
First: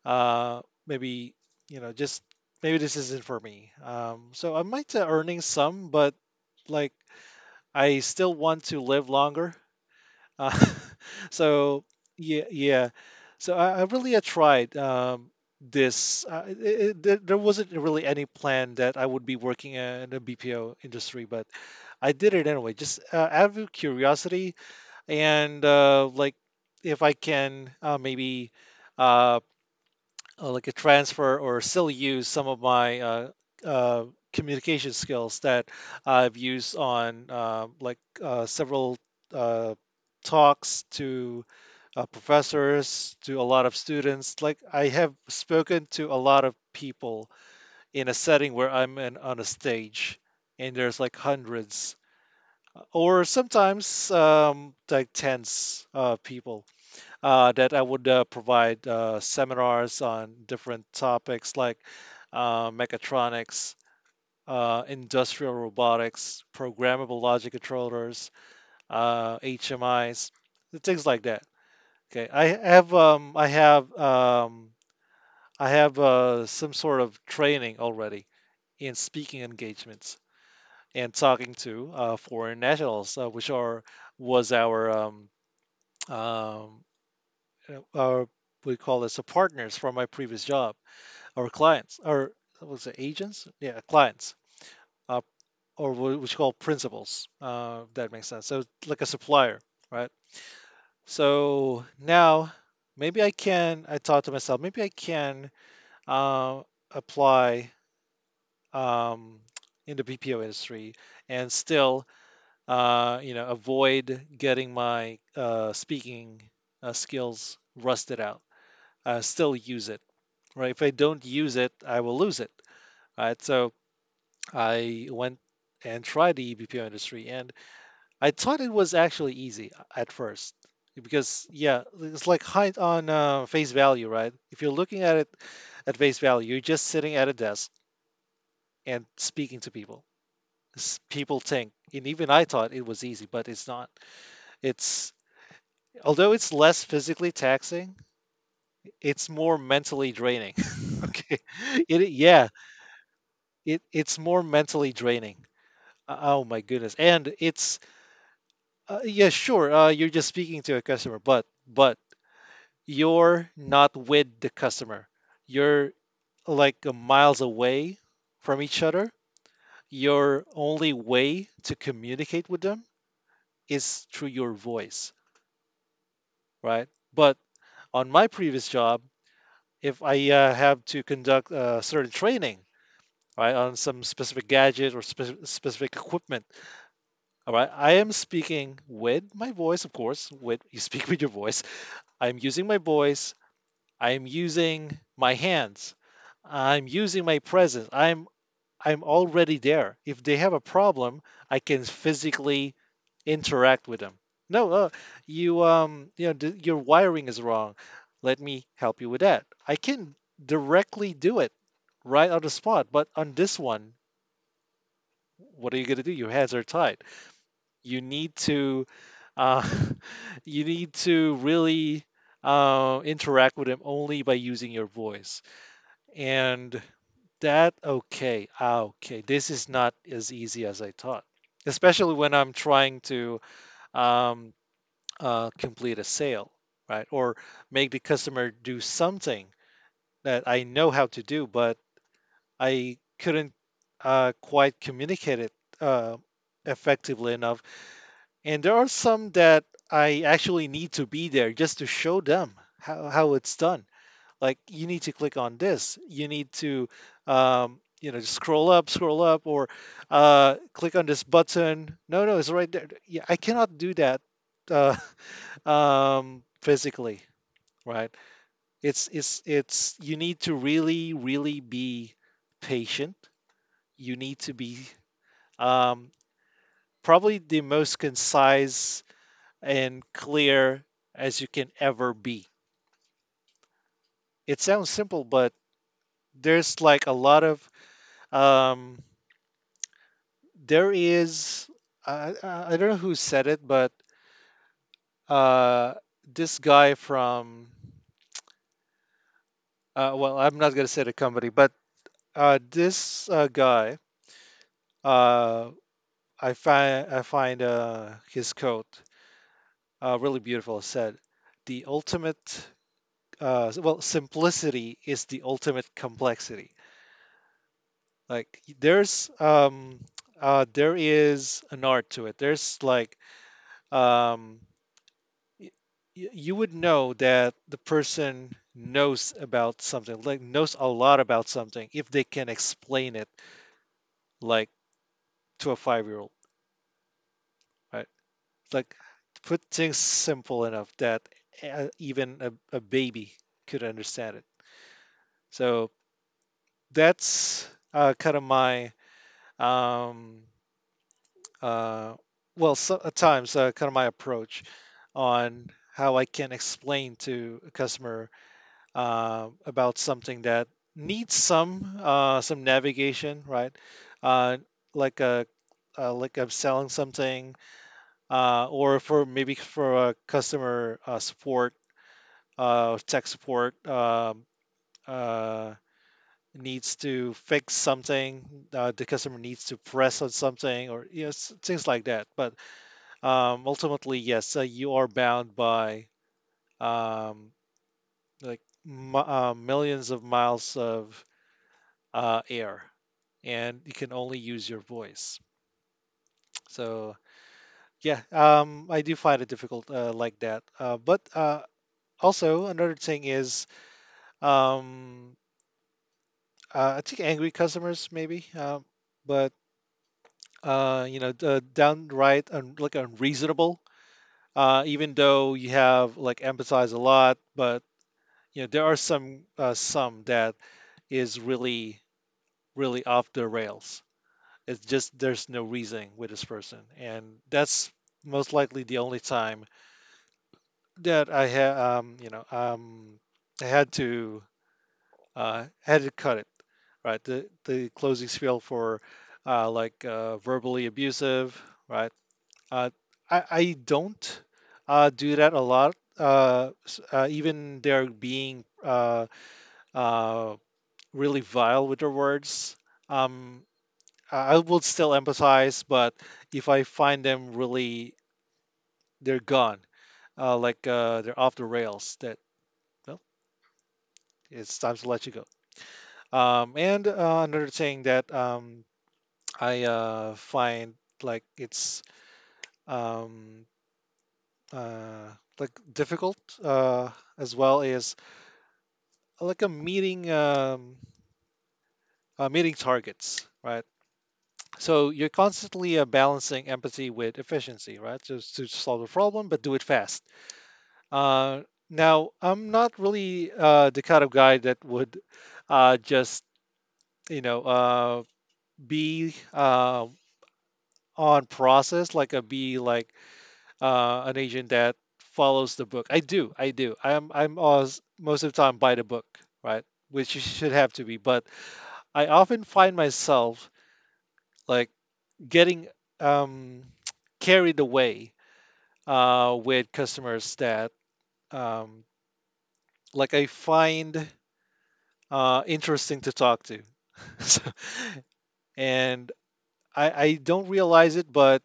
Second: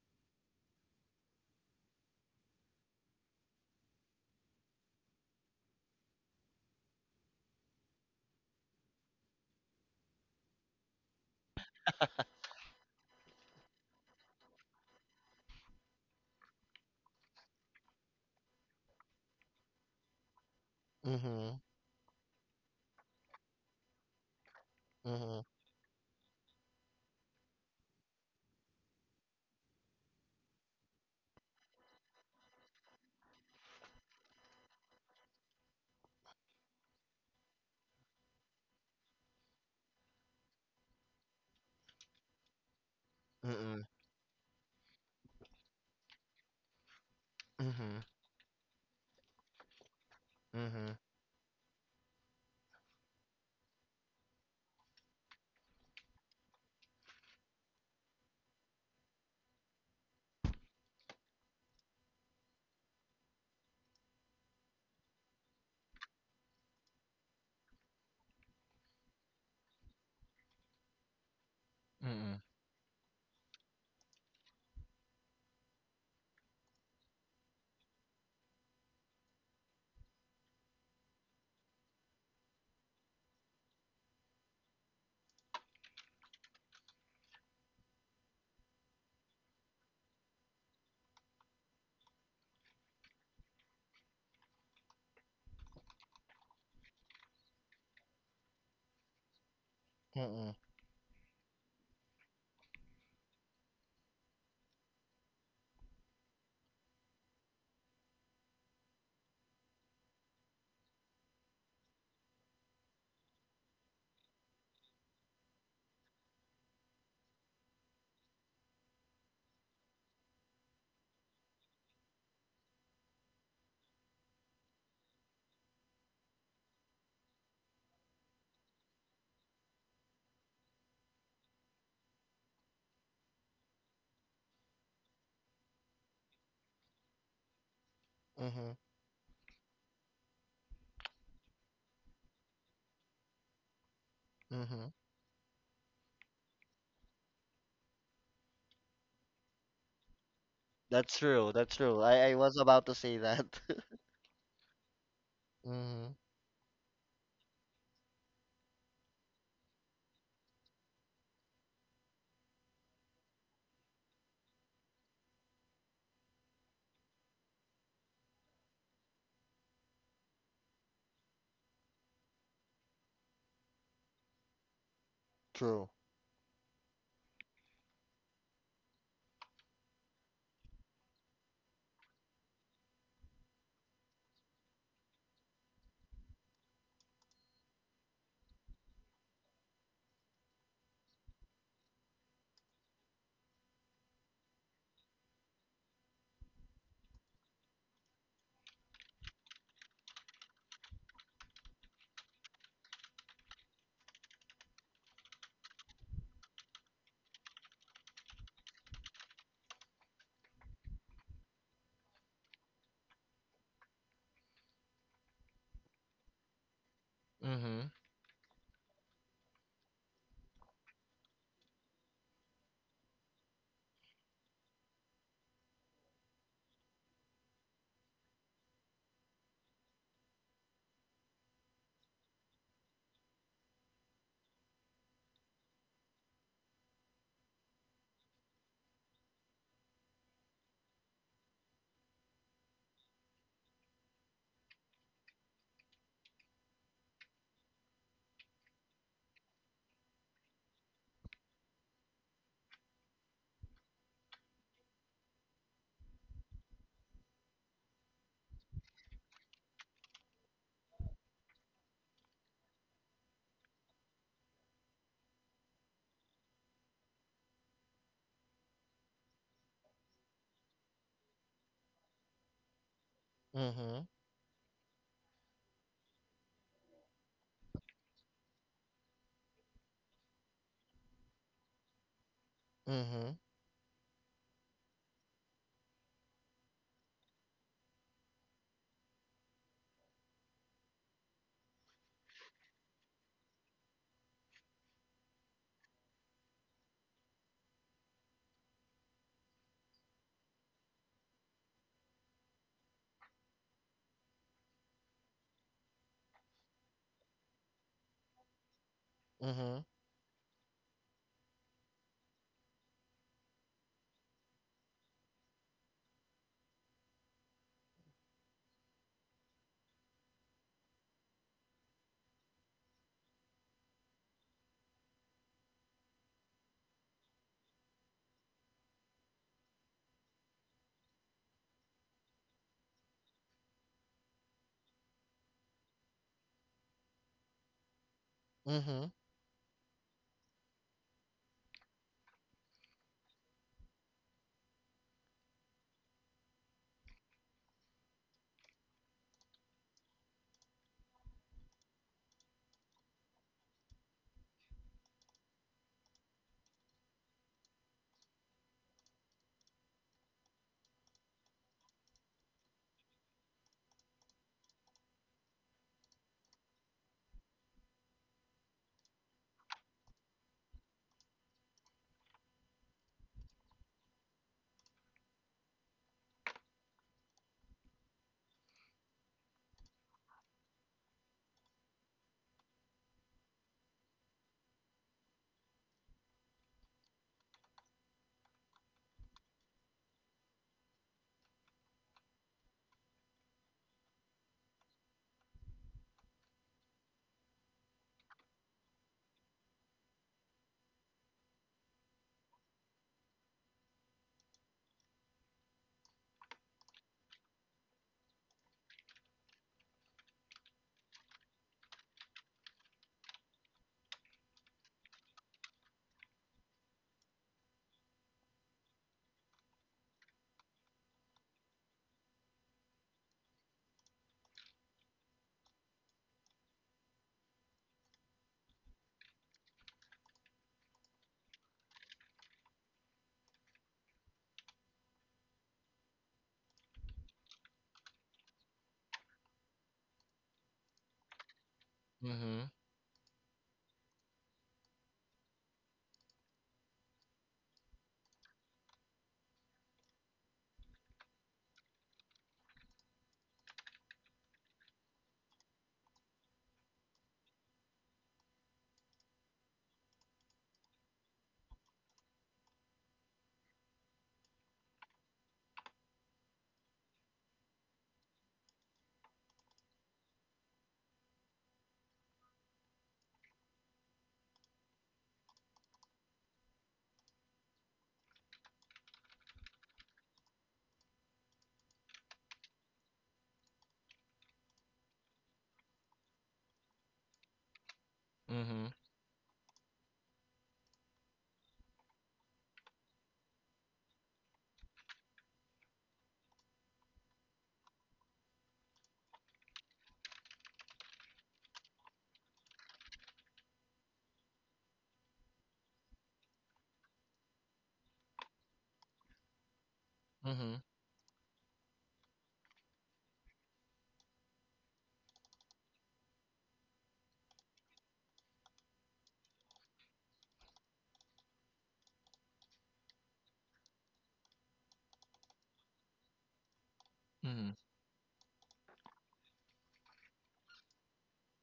Speaker 1: maybe you know just maybe this isn't for me. So I might earning some, but like I still want to live longer. Uh, so yeah, yeah. So I really had tried this. It, it, there wasn't really any plan that I would be working in the BPO industry, but
Speaker 2: Mm-hmm.
Speaker 1: I did it anyway, just out of curiosity
Speaker 2: Mm-hmm.
Speaker 1: and like if I can maybe. Uh, like a transfer or still use some of my uh, communication skills that I've used on like several uh, talks to professors, to a lot of
Speaker 2: Mm-hmm.
Speaker 1: students. Like I have spoken to a lot of people
Speaker 2: Mm-hmm.
Speaker 1: in a setting where on a stage, and
Speaker 2: Mhm.
Speaker 1: there's like hundreds or sometimes like tens of people that I would provide seminars on different topics like mechatronics, industrial robotics, programmable logic controllers, HMIs, things like that. Okay,
Speaker 2: Mm-mm.
Speaker 1: I have some sort of training already in speaking engagements and talking to foreign nationals, which are was our um, our, we call this a partners from my previous job, our clients, our, what was it, agents? Yeah, clients, uh, or what we call principals. If that makes sense. So like a supplier, right?
Speaker 2: Mhm.
Speaker 1: So now maybe I can. I thought to myself, maybe I can uh, apply um, in the BPO industry and still, you know, avoid getting my speaking skills rusted out. Still use it, right? If I don't use it, I will lose it, right? So I went and tried the eBPO industry, and I thought it was actually easy at first because yeah, it's like height on face value, right? If you're looking at it at face value, you're just sitting at a desk
Speaker 2: Mhm.
Speaker 1: and speaking to people. People think, and even I thought it was easy, but it's not.
Speaker 2: Mhm.
Speaker 1: It's although it's less physically taxing, it's more mentally draining.
Speaker 2: That's
Speaker 1: Okay,
Speaker 2: true. That's true.
Speaker 1: it
Speaker 2: I
Speaker 1: yeah,
Speaker 2: was about to say that.
Speaker 1: it it's more mentally draining.
Speaker 2: Mhm.
Speaker 1: Oh my goodness. And it's yeah, sure. You're just speaking to a customer, but you're not with the customer. You're like a miles away from each other. Your only way to communicate with them is through your voice,
Speaker 2: True.
Speaker 1: right? But on my previous job, if I have to conduct a certain training, right, on some specific gadget or specific equipment, all right, I am speaking with my voice, of course. With you speak with your voice, I'm using my voice. I'm using my hands. I'm using my presence. I'm already there. If they have a problem, I can physically interact with them. No, you know, your wiring is wrong. Let me help you with that. I can directly do it right on the spot. But on this one, what are you gonna do? Your hands are tied.
Speaker 2: Mm-hmm.
Speaker 1: You need to uh, you need to really interact with them only by using your voice. And that, okay, ah, okay, this is not as easy as I thought, especially when I'm trying to um, complete a sale, right? Or make the customer do something that I know how to do, but I couldn't quite communicate it uh, effectively enough. And there are some that I actually need to be there just to show them how it's done. Like you need to click on this. You need to, you know, just scroll up, or click on this button. No, no, it's right there. Yeah, I cannot do that uh, physically, right? It's you need to really really be patient.
Speaker 2: Mhm.
Speaker 1: You need to be um, probably the most concise and clear as you can ever be.
Speaker 2: Mhm.
Speaker 1: It sounds simple, but there's like a lot of um, there is I don't know who said it, but uh, this guy from well, I'm not gonna say the company, but this guy, uh, I find his coat
Speaker 2: Mhm.
Speaker 1: really beautiful. It said the ultimate well, simplicity is the ultimate complexity. Like there's um uh there is an art to it. There's like, um y- you would know that the person knows about something, like knows a lot about something, if they can explain it like to a 5-year old, right? Like
Speaker 2: Mhm.
Speaker 1: put things simple enough that even a baby could understand it. So that's kind of my um uh well so, at times, kind of my approach on how I can explain to a customer about something that needs some navigation, right? Uh, like a, like I'm selling something, or for maybe for a customer support, tech support, uh, needs to fix something, the customer needs to press on something, or yes, things like that. But ultimately, yes, you are bound by um, like millions of miles of air, and you can only use your voice. So yeah, I do find it difficult like that. But also another thing is um, I think angry customers maybe, but you know, downright like unreasonable. Even though you have like emphasized a lot, but you know there are some that is really really off the rails. It's just there's no reasoning with this person, and that's most likely the only time that I had, you know, I had to had to cut it. Right, the closing spiel for like verbally abusive. Right,
Speaker 2: Mm-hmm.
Speaker 1: uh, I don't do that a lot. Even they're being uh, really vile with their words. Um, I would still empathize, but if I find them really, they're gone, like they're off the rails, that well, it's time to let you go. And another thing that I find like it's um, uh, like difficult uh, as well is like a meeting targets, right? So you're constantly balancing empathy with efficiency, right? Just to
Speaker 2: Mm-hmm.
Speaker 1: solve the problem, but do it fast. Uh, now, I'm not really the kind of guy that would just, you know, be on process like a be like an agent that follows the book. I do, I do. I'm always, most of the time, by the book, right? Which you should
Speaker 2: Mm-hmm.
Speaker 1: have to be. But I often find myself like getting um, carried away with customers that um, like I find interesting to talk to. So,
Speaker 2: Mm-hmm.
Speaker 1: and I don't realize it, but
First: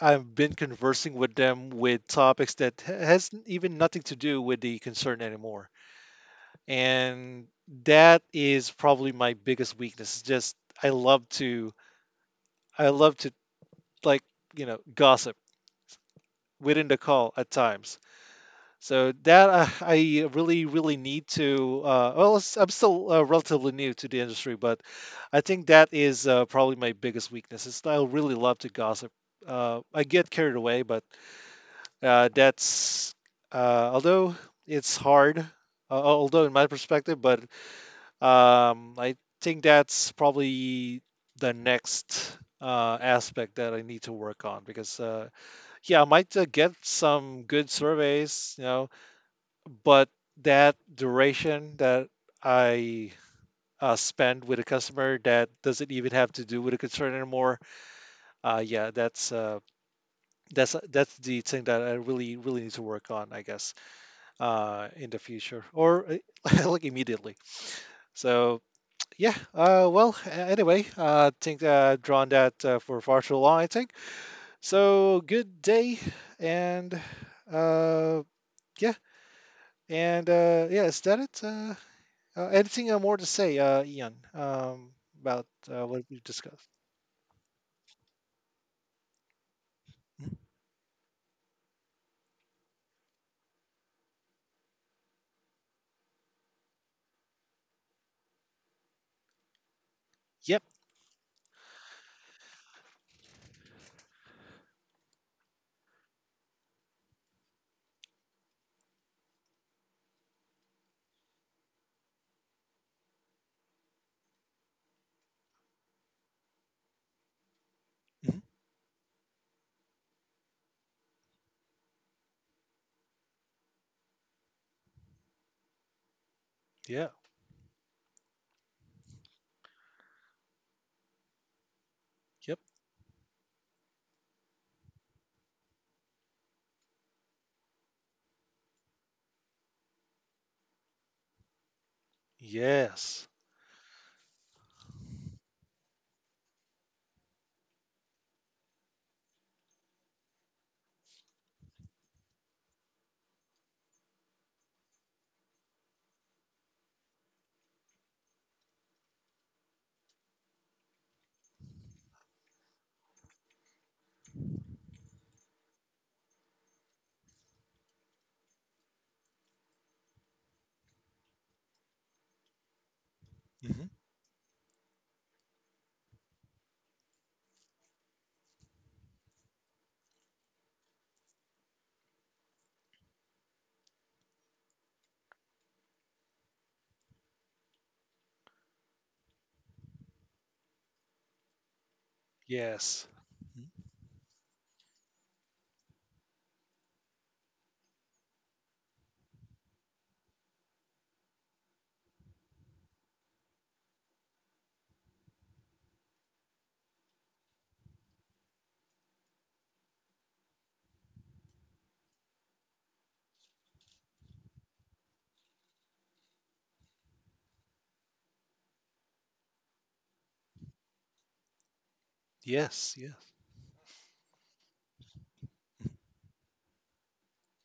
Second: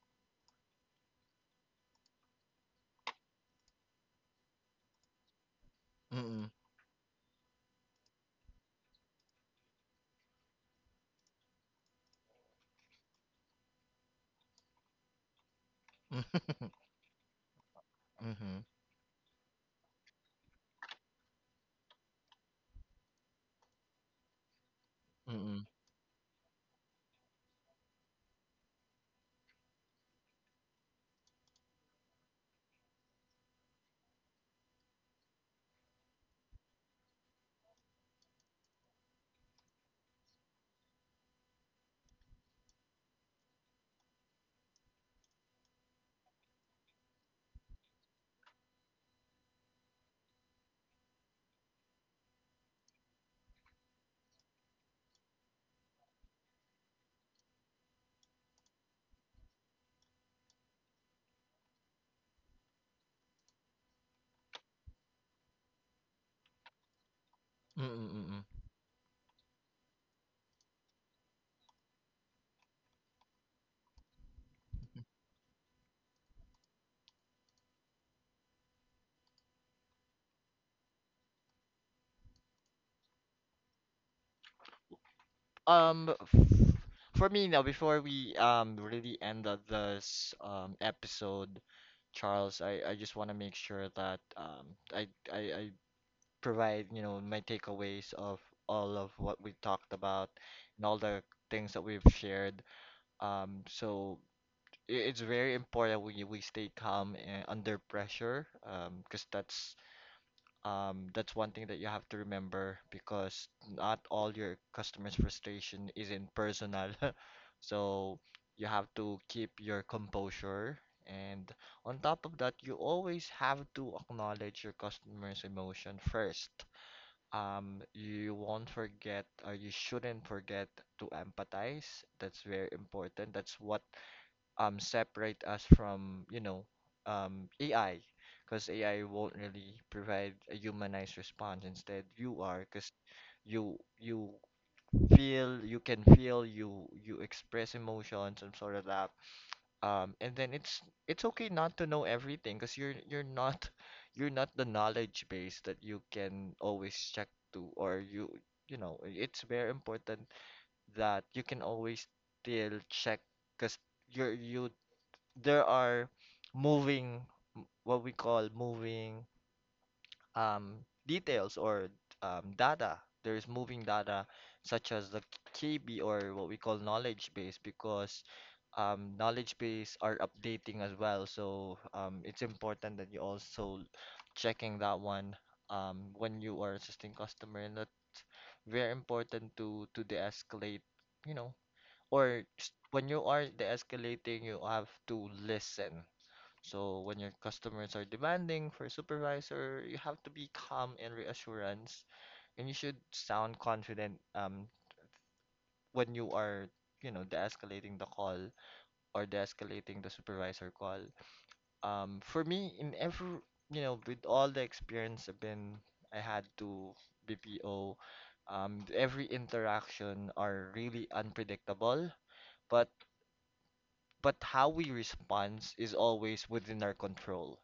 Speaker 1: I've been conversing with them with topics that has even nothing to do with the concern anymore.
Speaker 2: Mm-mm.
Speaker 1: And that is probably my biggest weakness. Is just I love to I love to like, you know, gossip within the call at times.
Speaker 2: Mm-hmm.
Speaker 1: So that I really, really need to. I'm still relatively new to the industry, but I think
Speaker 2: Mm-mm.
Speaker 1: that is probably my biggest weakness. Is I really love to gossip. I get carried away, but that's although it's hard, although in my perspective, but I think that's probably the next aspect that I need to work on because yeah, I might get some good surveys, you know, but that duration that I spend with a customer that doesn't even have to do with a concern anymore. Yeah, that's the thing that I really really need to work on, I guess, in the future or like immediately.
Speaker 2: Mm-mm. Mm-mm.
Speaker 1: So yeah, well, anyway, I think drawn that for far too long, I think. So good day, and uh, yeah, yeah, is that it? Anything more to say, Ian, about what
Speaker 2: Um,
Speaker 1: we've discussed?
Speaker 2: f- for me now, before we really end up this
Speaker 1: Mhm.
Speaker 2: episode, Charles, I just want to make sure that I provide, my takeaways of all of what we talked about
Speaker 1: Yep.
Speaker 2: and all the things that we've shared. So it's very important we stay calm and under pressure, because that's one thing that you have to remember because not all your customers' frustration isn't personal. So
Speaker 1: Hmm.
Speaker 2: you have to keep your composure and on top of that, you always have to acknowledge your customer's emotion first.
Speaker 1: Yeah.
Speaker 2: You won't forget or you shouldn't forget to empathize. That's
Speaker 1: Yep.
Speaker 2: very important. That's what separate us from, AI. Because AI won't really provide a humanized response. Instead, you are, because
Speaker 1: Yes.
Speaker 2: you feel, you can feel, you express emotions and sort of that, and then it's okay not to know everything because you're not you're not the knowledge base that you can always check to, or you know it's very important that you can always still check because you're you there are moving, what we call, moving um, details or data. There is moving
Speaker 1: Hmm.
Speaker 2: data such as the KB or what we call knowledge base, because knowledge base are updating as well. So it's important that you also checking that one when you are assisting customer, and that's very important to de-escalate, you know, or
Speaker 1: Yes.
Speaker 2: when you are
Speaker 1: Mhm.
Speaker 2: de-escalating, you have to listen so when your customers are demanding for a supervisor, you have to be calm and reassurance, and you should sound confident when you are, de-escalating the call or de-escalating the supervisor call. For me, in every, with all the experience I've been, I had to BPO, every interaction are really unpredictable, but
Speaker 1: Yes. Yes.
Speaker 2: but how we respond is always within our control,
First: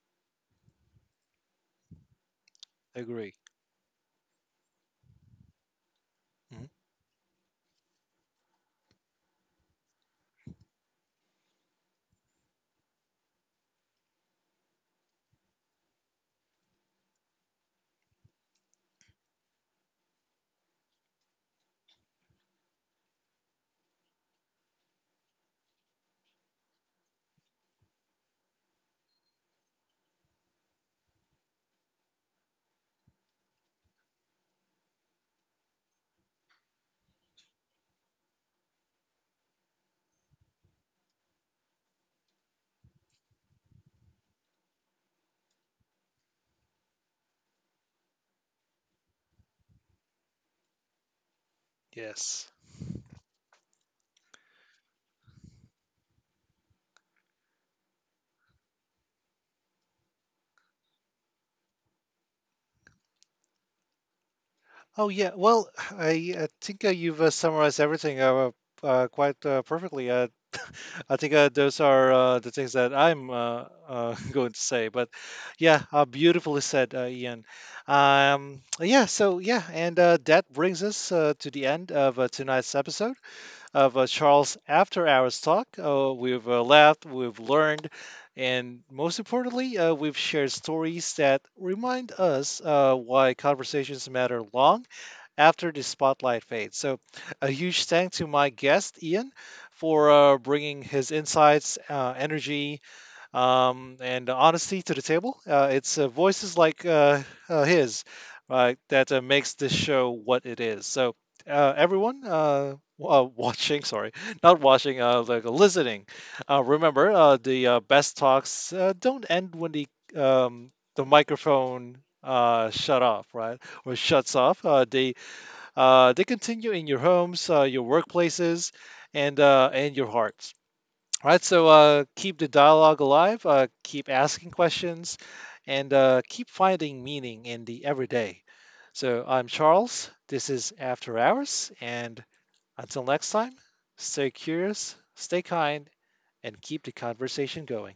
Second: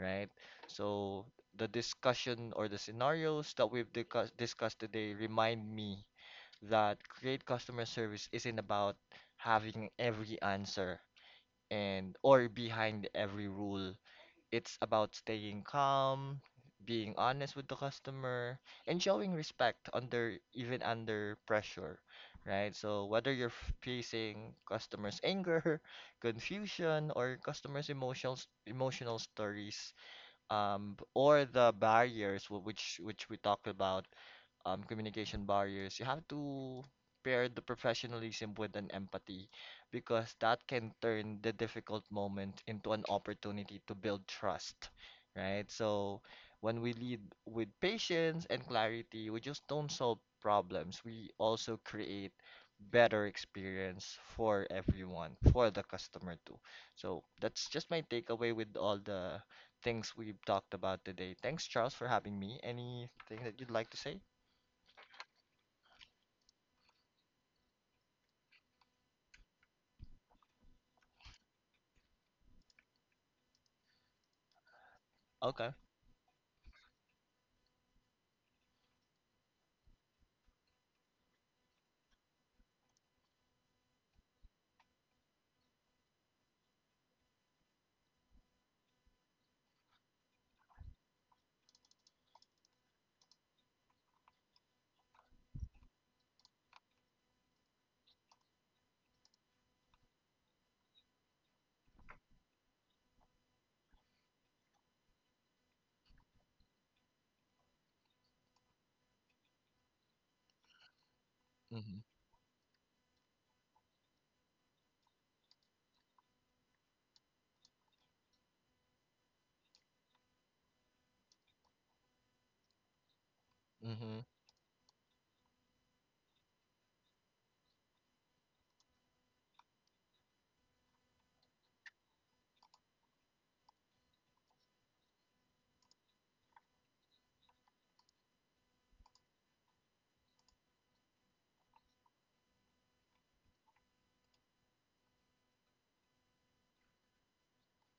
Speaker 2: right? So the discussion or the
Speaker 1: Agree.
Speaker 2: scenarios that we've discussed today remind me
Speaker 1: Hmm.
Speaker 2: that great customer service isn't about having every answer and or behind every rule. It's about staying calm, being honest with the customer, and showing respect under even under pressure, right? So whether you're facing customers' anger, confusion, or customers' emotional stories, or the barriers which we talked about, communication barriers, you have to pair the professionalism with an empathy because that can turn the difficult moment into an opportunity to build trust, right? So when we lead with patience and clarity, we just don't solve problems. We also create
Speaker 1: Yes.
Speaker 2: better experience for everyone, for the customer too. So that's just my takeaway with all the things we've talked about today. Thanks, Charles, for having me. Anything that you'd like to say?
Speaker 1: Oh yeah. Well, I think you've summarized everything quite perfectly. I think those are the things that I'm going to say. But
Speaker 2: Okay.
Speaker 1: yeah, beautifully said, Ian. Yeah, so yeah, and that brings us to the end of tonight's episode of Charles After Hours Talk. We've laughed, we've learned, and most importantly, we've shared stories that remind us why conversations matter long after the spotlight fades. So, a huge thanks to my guest, Ian, for bringing his insights, energy, and honesty to the table. It's voices like his that makes this show what it is. So,
Speaker 2: Mhm.
Speaker 1: everyone watching, sorry, not watching, like listening, remember the best talks don't end when the microphone shut off, right? Or
Speaker 2: Mhm.
Speaker 1: shuts off. They continue in your homes, your workplaces, and your hearts. All right, so keep the dialogue alive. Keep asking questions, and keep finding meaning in the everyday. So I'm Charles. This is After Hours, and until next time, stay curious, stay kind, and keep the conversation going.